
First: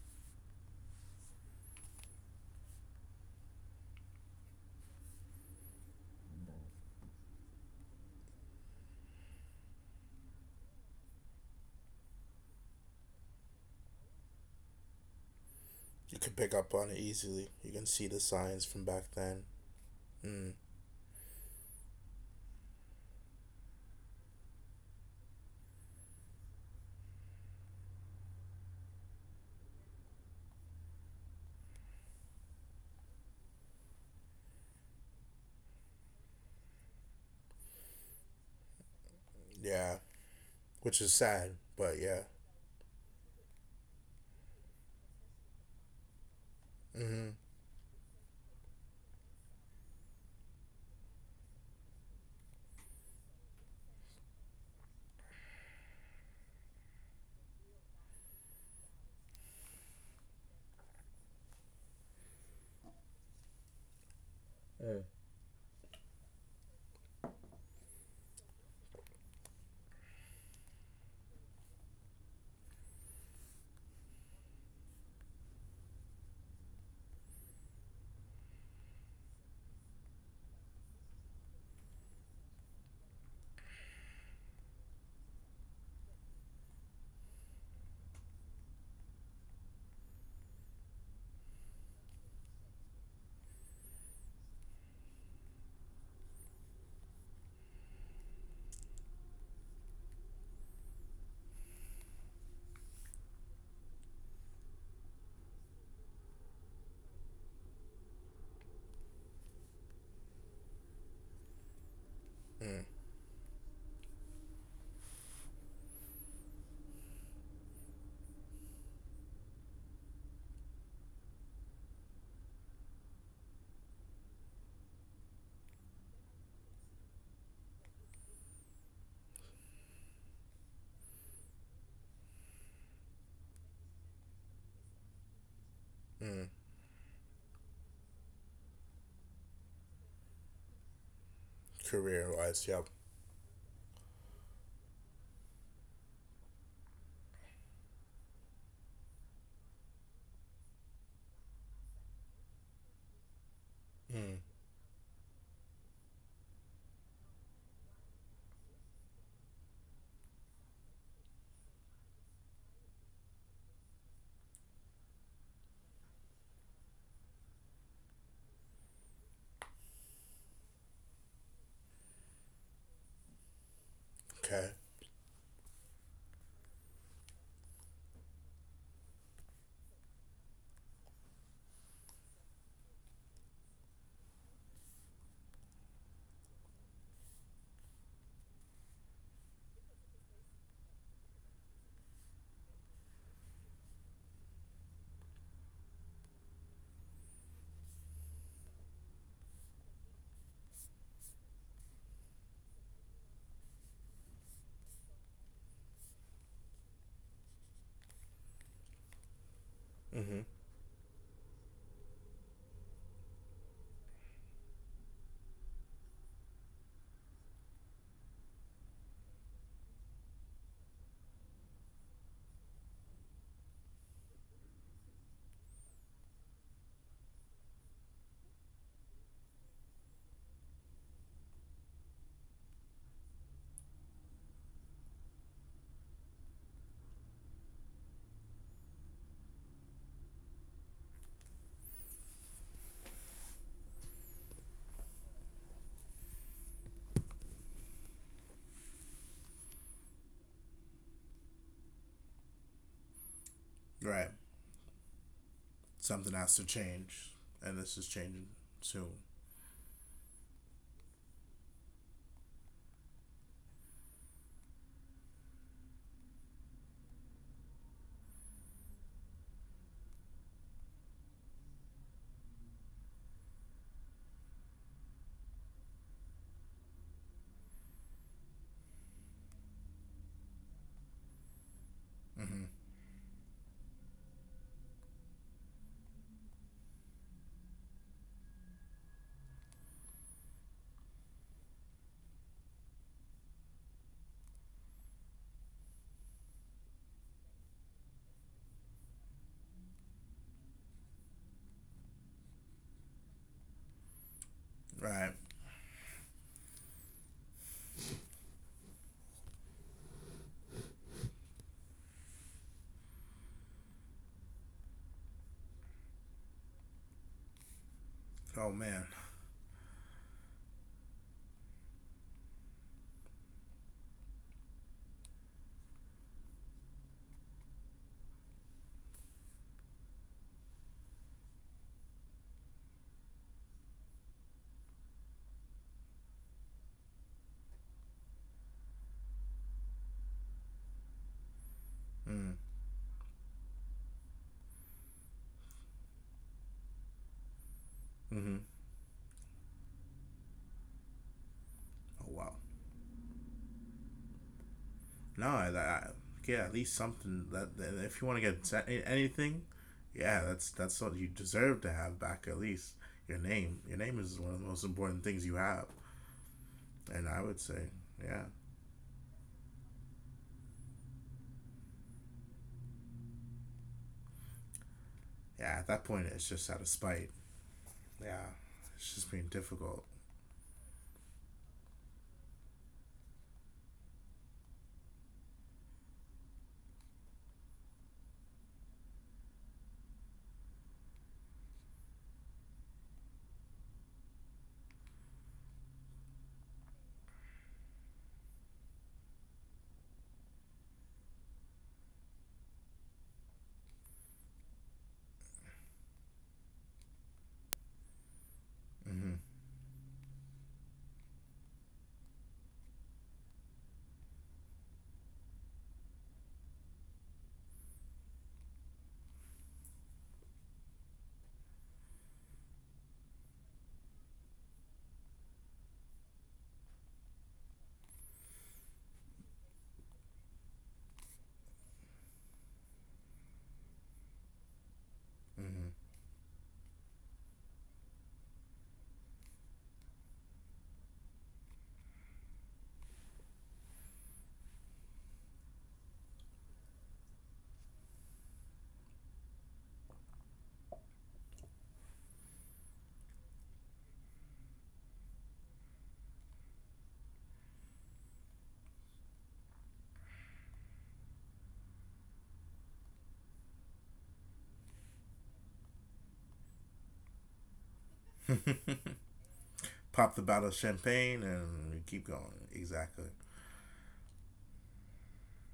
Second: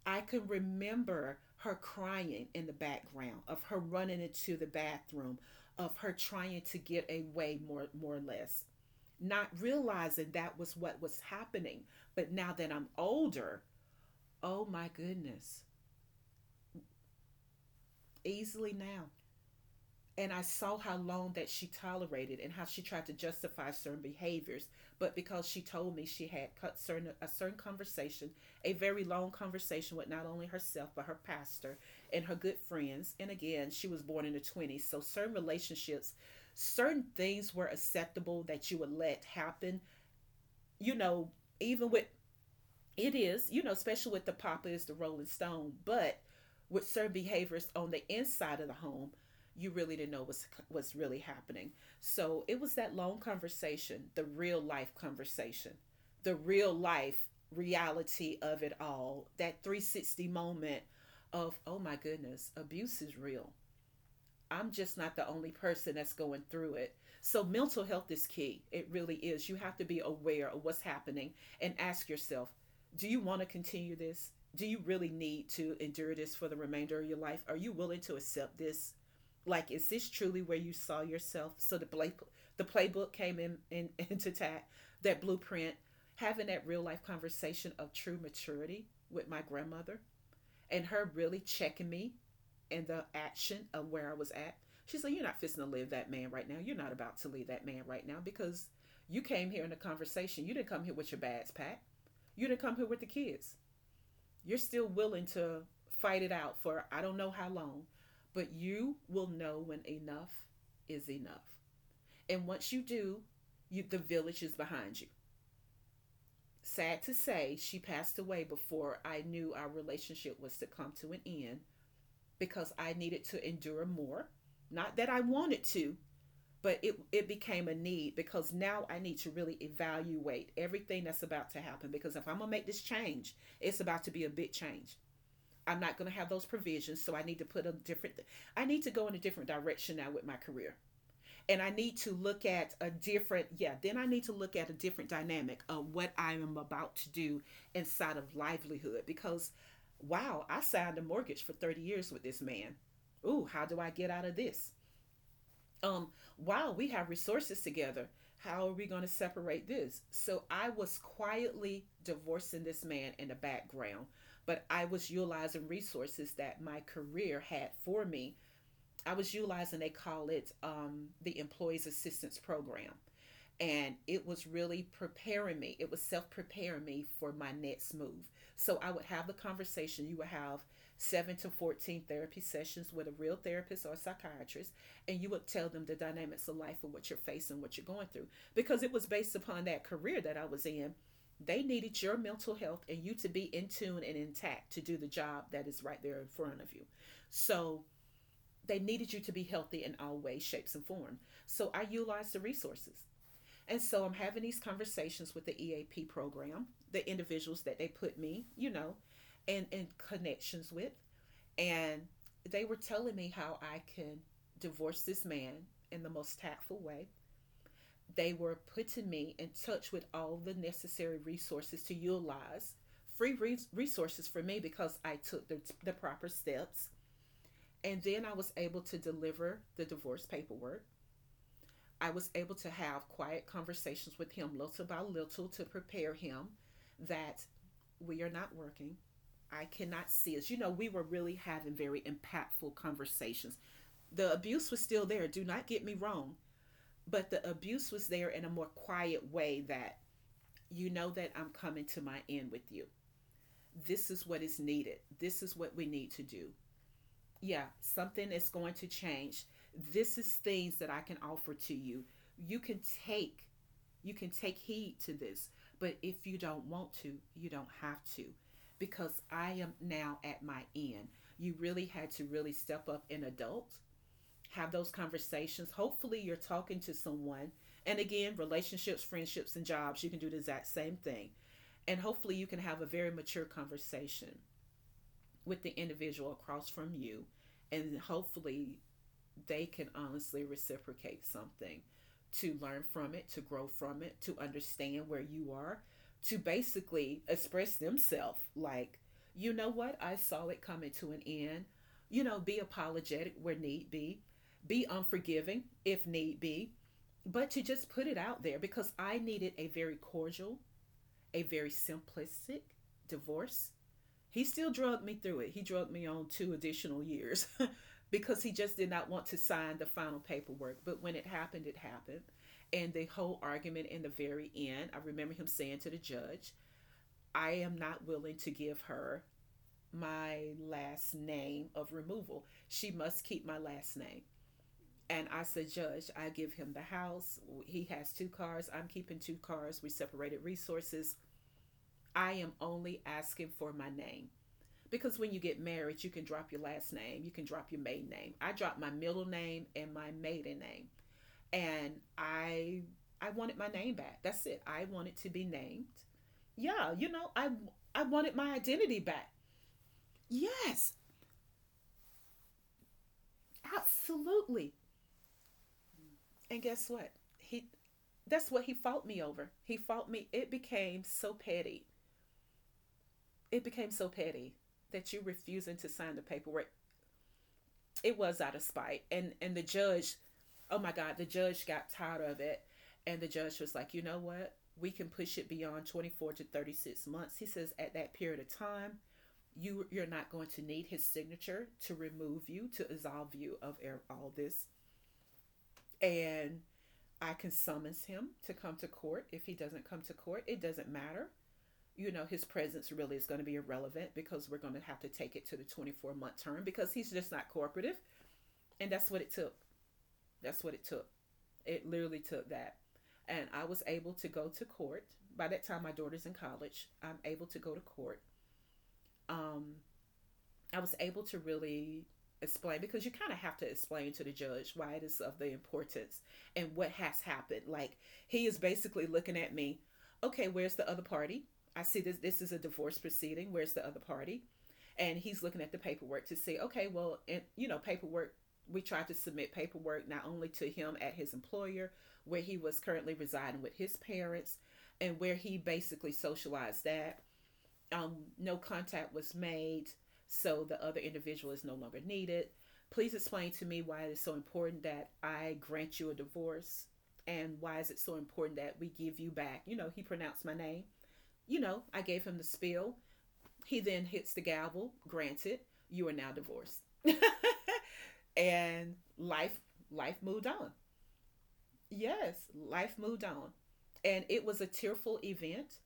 S1: I can remember her crying in the background, of her running into the bathroom, of her trying to get away more or less, not realizing that was what was happening. But now that I'm older, oh my goodness,
S2: You can pick up on it easily. You can see the signs
S1: easily
S2: from back
S1: now.
S2: then.
S1: And I
S2: Mm.
S1: saw how long that she tolerated and how she tried to justify certain behaviors. But because she told me she had cut certain a certain conversation, a very long conversation with not only herself but her pastor and her good friends. And again, she was born in the 20s, so certain relationships, certain things were acceptable that you would let happen.
S2: Yeah,
S1: You
S2: which is
S1: know,
S2: sad,
S1: even
S2: but
S1: with,
S2: yeah.
S1: it is, you know, especially with the Papas, the Rolling Stone, but with certain
S2: Mm-hmm.
S1: behaviors on the inside of the home, you really didn't know what's really happening. So it was that long conversation, the real life conversation, the real life reality of it all, that 360 moment of, oh my goodness, abuse is real. I'm just not the only person that's going through it. So, mental health is key. It really is. You have to be aware of what's happening and ask yourself, do you want to continue this? Do you really need to endure this for the remainder of your life? Are you willing to accept this? Like, is this truly where you saw yourself? So, the playbook came in, <laughs> into that blueprint. Having that real life conversation of true maturity with my grandmother and her really checking me and the action of where I was at. She's like, you're not fisting to leave that man right now. You're not about to leave that man right now because you came here in a conversation. You didn't come here with your bags packed. You didn't come here with the kids. You're still willing to fight it out for I don't know how long, but you will know when enough is enough. And once you
S2: Mm,
S1: do, the village is behind you. Sad to say, she passed away before I knew our relationship was to come to an end because I needed to endure more. Not that I wanted to, but it became a need because now I need to really evaluate everything that's about to happen. Because if I'm going to make this change, it's about to be a big change. I'm not going to have those
S2: mm.
S1: provisions. So I need to go in a different direction now with my career, and I need to
S2: Career
S1: look
S2: wise,
S1: at
S2: yep.
S1: a different, yeah, then I need to look at a different dynamic of what I am about to do inside of livelihood, because wow, I signed a mortgage for 30 years with this man. Ooh, how do I get out of
S2: Mm.
S1: this? Um, wow, we have resources together. How are we going to separate this? So I was quietly divorcing this man in the background, but I was utilizing resources that my career had for me. I was utilizing, they call it, the Employees Assistance Program. And it was
S2: Okay.
S1: really preparing me, it was self preparing me for my next move. So I would have the conversation. You would have 7 to 14 therapy sessions with a real therapist or a psychiatrist, and you would tell them the dynamics of life and what you're facing, what you're going through. Because it was based upon that career that I was in. They needed your mental health and you to be in tune and intact to do the job that is right there in front of you. So they needed you to be healthy in all ways, shapes, and form. So I utilized the resources. And so I'm having these conversations with the EAP program, the individuals that they put me, and in
S2: Mm-hmm.
S1: connections with. And they were telling me how I can divorce this man in the most tactful way. They were putting me in touch with all the necessary resources to utilize free resources for me because I took the proper steps, and then I was able to deliver the divorce paperwork. I was able to have quiet conversations with him little by little to prepare him that we are not working. I cannot see us. You know, we were really having very impactful conversations. The abuse was still there, do not get me wrong, but the abuse was there in a more quiet way that you know that I'm coming to my end with you. This
S2: Right.
S1: is what is needed. This is what we need to
S2: Something
S1: do.
S2: has to change,
S1: Yeah,
S2: and this is
S1: something
S2: changing
S1: is going to
S2: soon.
S1: change. This is things that I can offer to you. You can take you can take heed to this, but if you don't want to, you don't have to, because I am now at my end. You really had to really step up and adult, have those conversations. Hopefully you're talking to someone. And again, relationships, friendships, and jobs, you can do the exact same thing. And hopefully you can have a very mature conversation with the individual across from you, and hopefully they can honestly reciprocate something, to learn from it, to grow from it, to understand where you are, to basically express themselves like, you know what, I saw it coming to an end. You know, be apologetic where need be
S2: Right.
S1: unforgiving if need be, but to just put it out there because I needed a very cordial, a very simplistic divorce. He still drugged me through it. He drugged me on 2 additional years <laughs> because he
S2: Oh
S1: just did
S2: man.
S1: not want to sign the final paperwork. But when it happened, it happened. And the whole argument in the very end, I remember him saying to the judge, I am not willing to give her my last name of removal. She must keep my last name. And I said, Judge, I give him the house. He has two cars. I'm keeping two cars. We separated resources. I
S2: Mm.
S1: am only asking for my name, because when you get married, you can drop your last name, you can drop your maiden name.
S2: Mm-hmm.
S1: I dropped my middle name and my maiden name, and
S2: Oh wow.
S1: I I wanted my name back. That's it. I wanted to
S2: No,
S1: be named.
S2: yeah, at least
S1: Yeah,
S2: something
S1: I
S2: that
S1: I
S2: if you want
S1: wanted
S2: to
S1: my
S2: get
S1: identity back.
S2: anything, yeah, that's
S1: Yes,
S2: what you deserve to have back at least your name. Your name is one of the most
S1: absolutely.
S2: important things you have,
S1: And guess what?
S2: and I would
S1: He
S2: say, yeah,
S1: That's what he fought me over. He fought me. It became so petty. It became so petty, that you
S2: yeah. At
S1: refusing to
S2: that point,
S1: sign the
S2: it's just out
S1: paperwork.
S2: of spite.
S1: It
S2: Yeah,
S1: was out of spite.
S2: it's just being
S1: And the
S2: difficult.
S1: judge oh my God, the judge got tired of it. And the judge was like, you know what? We can push it beyond 24 to 36 months. He says, at that period of time, you're not going to need his signature to remove you, to absolve you of all this. And I can summons him to come to court. If he doesn't come to court, it doesn't matter. You know, his presence really is going to be irrelevant because we're going to have to take it to the 24-month term because he's just not cooperative. And that's what it
S2: Mm-hmm.
S1: took. That's what it took. It literally took that. And I was able to go to court. By that time, my daughter's in college. I'm able to go to court. Um, I was able to really explain, because you kind of have to explain to the judge why it is of the importance and what has happened. Like, he is basically looking at me, okay, where's the other party? I see this is a divorce proceeding. Where's the other party? And he's looking at the paperwork to see, okay, well, and paperwork we tried to submit paperwork not only to him at his employer where he was currently residing with his parents and where he basically socialized that, no contact was made, so the other individual is no longer needed. Please explain to me why it is so important that I grant you a divorce, and why is it so important that we give you back? You know, he pronounced my name. You know, I gave him the spiel. He then hits the gavel, granted, you are now divorced. And
S2: Mm-hmm. <laughs>
S1: life moved
S2: Pop the
S1: on.
S2: bottle of champagne and we
S1: Yes,
S2: keep going.
S1: life moved
S2: Exactly.
S1: on. And it was a tearful event.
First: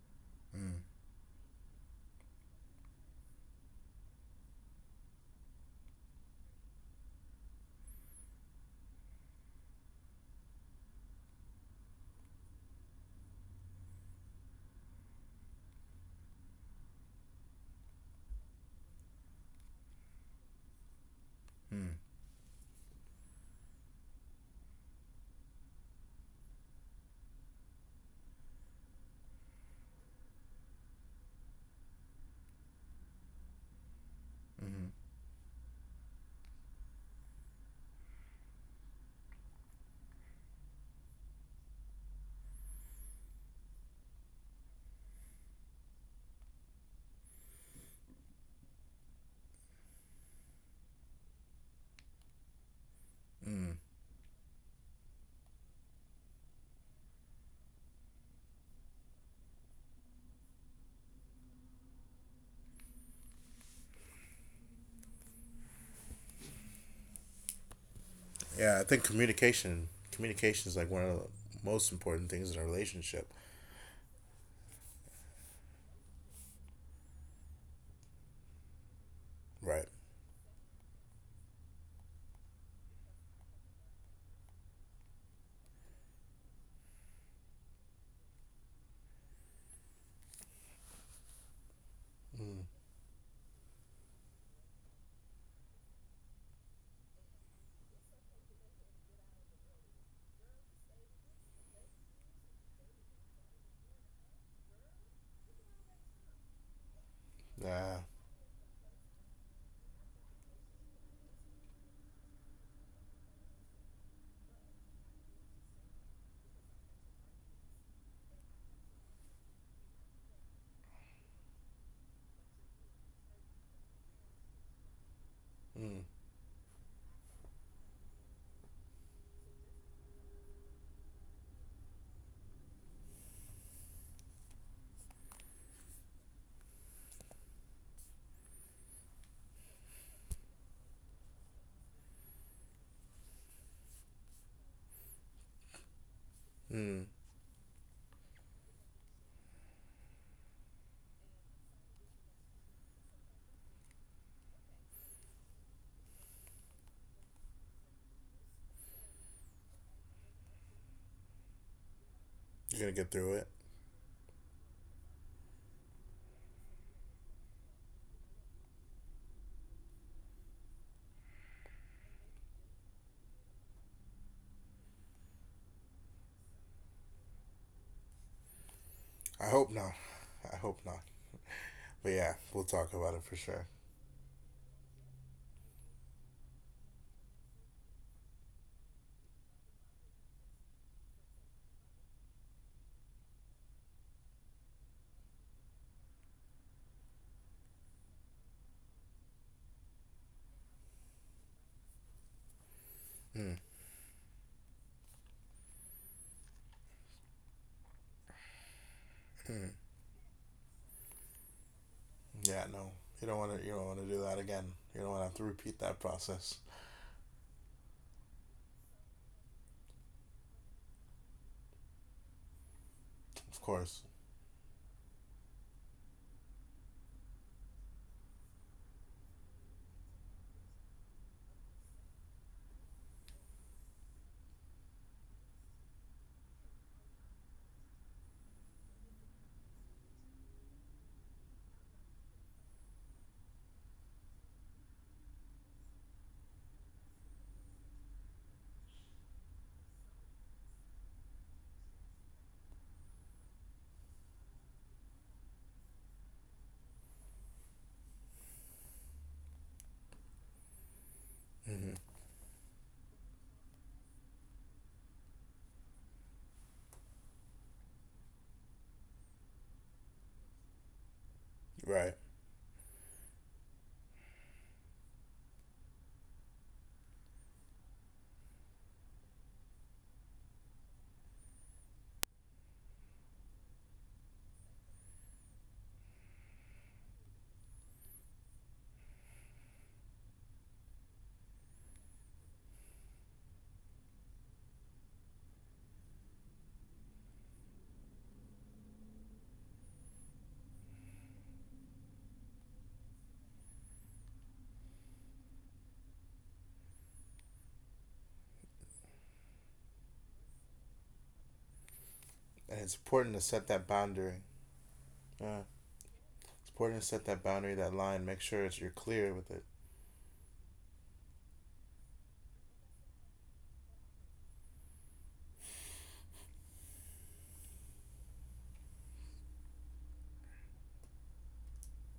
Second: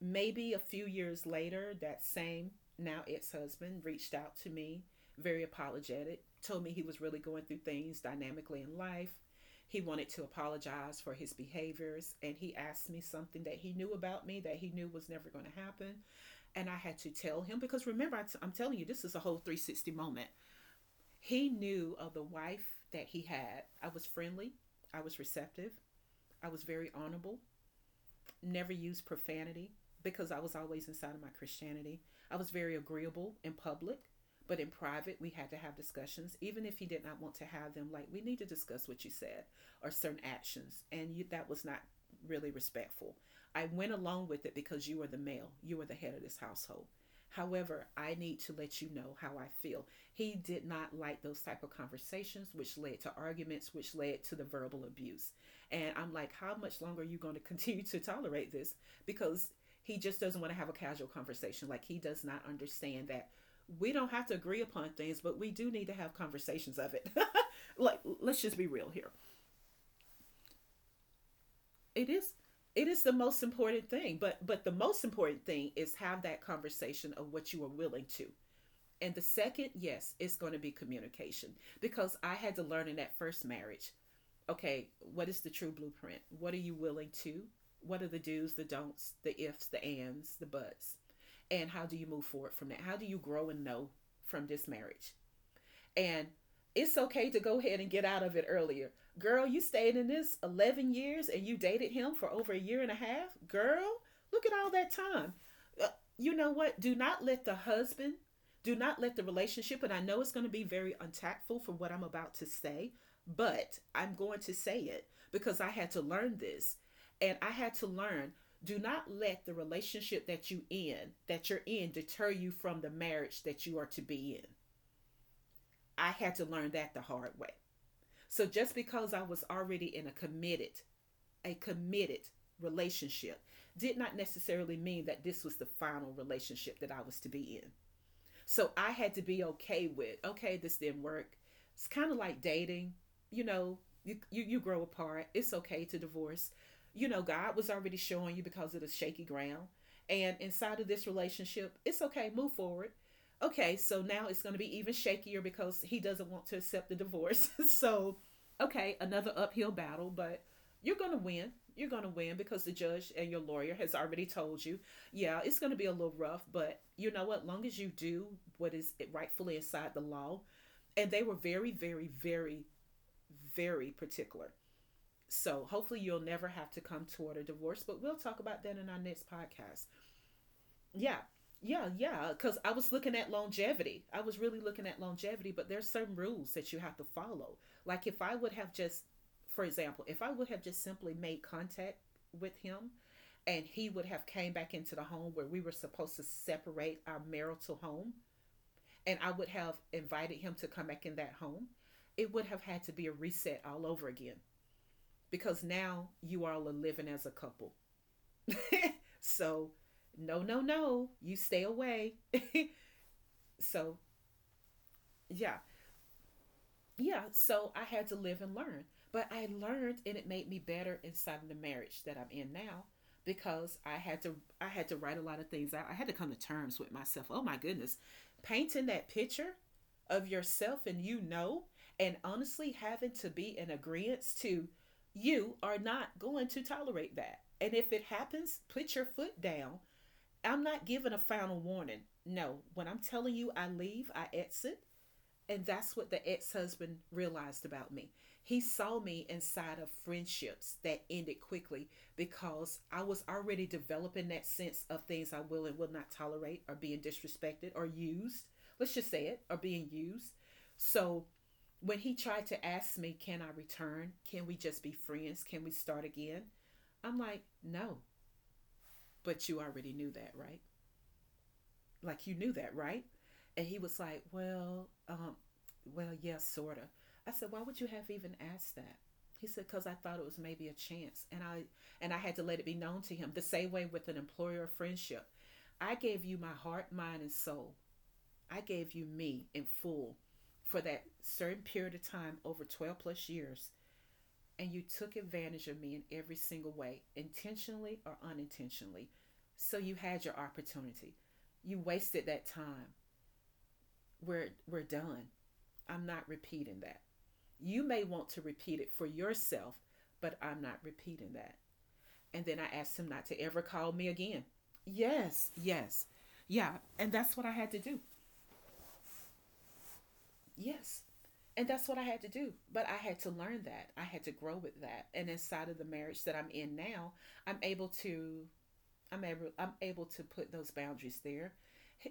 S1: Maybe a
S2: Mm-hmm.
S1: few years later, that same now ex husband reached out to me, very apologetic, told me he was really going through things dynamically in life. He wanted to apologize for his behaviors, and he asked me something that he knew about me that he knew was never going to happen. And I had to tell him, because remember, I'm telling you, this is a whole 360 moment. He knew of the wife that he had. I was friendly, I was receptive, I was very honorable, never used profanity because I was always inside of my Christianity. I was very agreeable in public, but in
S2: Mm-hmm.
S1: private, we had to have discussions, even if he did not want to have them. Like, we need to discuss what you said or certain actions. And you, that was not really respectful. I went along with it because you were the male, you were the head of this household. However, I need to let you know how I feel. He did not like those type of conversations, which led to arguments, which led to the verbal abuse. And I'm like, how much longer are you going to <laughs> continue to tolerate this? Because he just doesn't want to have a casual conversation. Like, he does not understand that we don't have to agree upon things, but we do need to have conversations of it. <laughs> Like, let's just be
S2: Yeah, I
S1: real
S2: think
S1: here.
S2: communication is like one of the most
S1: It
S2: important
S1: is
S2: things in a
S1: it is the
S2: relationship.
S1: most important thing, but the most important thing is have that conversation of what you are willing to, and the second
S2: Right.
S1: yes it's going to be communication because I had to learn in that first marriage. Okay, what is the true blueprint? What are you willing to? What are the do's, the don'ts, the ifs, the ands, the buts? And how do you move forward from that? How do you grow and know from this marriage? And it's okay to go ahead and get out of it earlier. Girl, you stayed in this 11 years and you dated him for over a year and a half. Girl, look at all that time. Uh, You know what? Do not let the
S2: Yeah.
S1: husband, do not let the relationship, and I know it's going to be very untactful for what I'm about to say, but I'm going to say it because I had to learn this. And I had to learn, do not let the relationship that you in, that you're in, deter you from the marriage that you are to be in.
S2: Mm.
S1: I had to learn that the hard way. So just because I was already in a committed relationship did not necessarily mean that this was the final relationship that I was to be in. So I had to be okay with, okay, this didn't work. It's kind of like dating, you know, you grow apart. It's okay to divorce.
S2: Mm.
S1: You know, God was already showing you because of the shaky ground. And inside of this relationship, it's okay, move forward. Okay, so now it's going to be even shakier because he doesn't want to accept the divorce. <laughs> So, okay, another uphill battle, but you're going to win. You're going to win because the
S2: You're gonna get
S1: judge and
S2: through
S1: your
S2: it.
S1: lawyer has already told you. Yeah, it's going to be a little rough, but you know what? Long as you do what is rightfully inside the law, and they were very, very, very, very particular. So hopefully you'll never have to come toward a divorce, but we'll talk about that in our next
S2: I hope
S1: podcast.
S2: not. I hope not.
S1: Yeah. Yeah,
S2: But
S1: yeah,
S2: yeah,
S1: because
S2: we'll
S1: I
S2: talk
S1: was
S2: about
S1: looking
S2: it
S1: at
S2: for sure.
S1: longevity. I was really looking at longevity, but there's certain rules that you have to follow. Like if I would have just, for example, if I would have just simply made contact with him and he would have came back into the home where we were supposed to separate our marital home and I would have invited him to come back in that home, it would have had to be a reset all over again because now you all are living as a couple. So,
S2: Mm.
S1: no, no, no, you stay away.
S2: Yeah. No. You don't want to. You don't
S1: So,
S2: want to do that again. You don't want to have to
S1: yeah,
S2: repeat that process.
S1: yeah, so I had to live and learn. But I learned, and it made me better inside of the marriage that I'm in now
S2: Of
S1: because
S2: course.
S1: I had to write a lot of things out. I had to come to terms with myself. Oh my goodness. Painting that picture of yourself, and you know, and honestly having to be in agreement to, you are not going to tolerate that. And if it happens, put your foot down. I'm not giving a final warning. No, when I'm telling you I leave, I exit, and that's what the ex husband realized about me. He saw me inside of friendships that ended quickly because I was already developing that sense of things I will and will not tolerate, or being disrespected or used. Let's just say it, or being used. So when
S2: Mm-hmm.
S1: he tried to ask me, can I return? Can we just be friends? Can we start again? I'm like, no, but you already knew that, right?
S2: Right.
S1: Like you knew that, right? And he was like, well, well, yes, yeah, sorta. I said, why would you have even asked that? He said, cause I thought it was maybe a chance, and I had to let it be known to him. The same way with an employer or friendship, I gave you my heart, mind, and soul. I gave you me in full for that certain period of time over 12 plus years, and you took advantage of me in every single way, intentionally or unintentionally. So you had your opportunity. You wasted that time. We're done. I'm not repeating that. You may want to repeat it for yourself, but I'm not repeating that. And then I
S2: And
S1: asked him
S2: it's
S1: not to
S2: important to
S1: ever
S2: set
S1: call
S2: that
S1: me again.
S2: boundary.
S1: Yes,
S2: Yeah.
S1: yes. Yeah,
S2: It's
S1: and
S2: important to
S1: that's
S2: set
S1: what I
S2: that
S1: had to
S2: boundary,
S1: do.
S2: that line. Make sure it's you're clear with it.
S1: Yes. And that's what I had to do. But I had to learn that. I had to grow with that. And inside of the marriage that I'm in now, I'm able to I'm able to put those boundaries there.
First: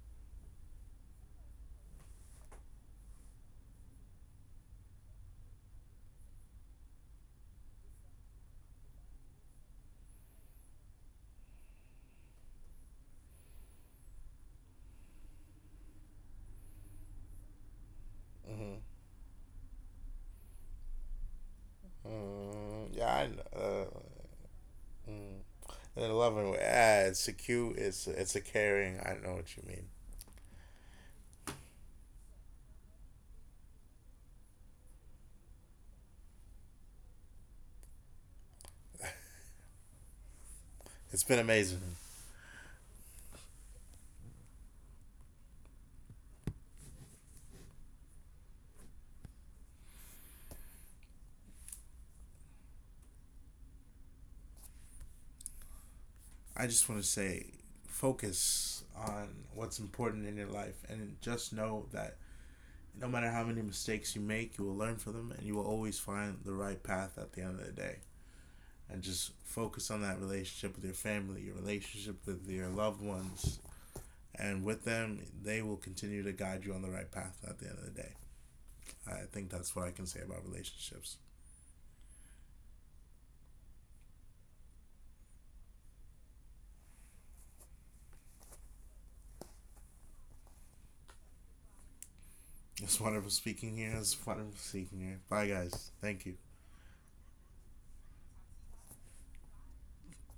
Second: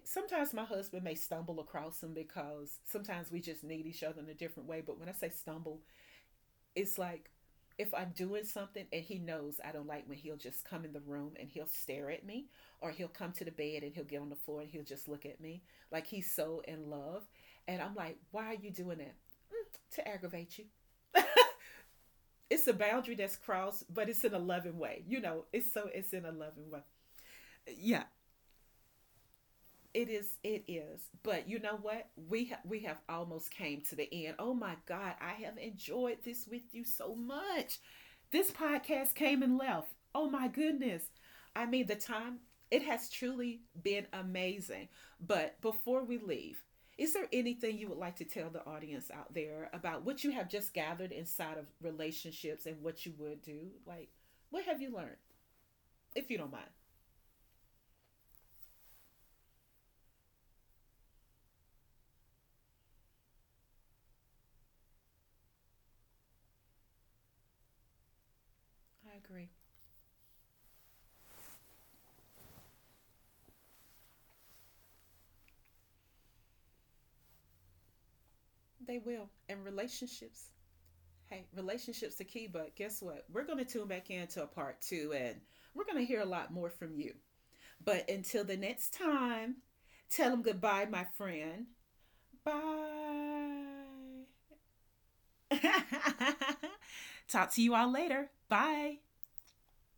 S1: Sometimes my husband may stumble across them because sometimes we just need each other in a different way. But when I say stumble, it's like if I'm doing something and he knows I don't like when he'll just come in the room and he'll stare at me, or he'll come to the bed and he'll get on the floor and he'll just look at me like he's so in love. And I'm like, why are you doing that? Mm, to aggravate you. It's a
S2: Mm, yeah.
S1: boundary
S2: I
S1: that's
S2: know.
S1: crossed,
S2: Uh,
S1: but it's in a loving way. You know, it's so
S2: and
S1: it's in a
S2: 11.
S1: loving way.
S2: Yeah. It's a cute.
S1: Yeah.
S2: It's a caring. I know what you mean.
S1: It is. It is. But you know what? We have almost came to the end. Oh my God! I have enjoyed this with you so much. This podcast came and left. Oh my goodness.
S2: It's
S1: I
S2: been
S1: mean, the
S2: amazing.
S1: time, it has truly been amazing. But before we leave, is there anything you would like to tell the audience out there about what you have just gathered inside of relationships and what you would do? Like, what have you learned, if you don't mind?
S2: I just want to say focus on what's important in your life and just know that no matter how many mistakes you make, you will learn from them and you will always find the right path at the end of the day. And
S1: I
S2: just
S1: agree.
S2: focus on that relationship with your family, your relationship with your loved ones, and with them, they will continue to guide you on the right path at the end of the day.
S1: They
S2: I
S1: will.
S2: think
S1: And
S2: that's what I can say about
S1: relationships.
S2: relationships.
S1: Hey, relationships are key, but guess what? We're going to tune back into a part two and we're going to hear a lot more from you. But until the next time, tell them goodbye, my friend.
S2: It's wonderful
S1: Bye.
S2: speaking here. It's wonderful speaking here. Bye, guys. Thank you.
S1: <laughs> Talk to you all later. Bye.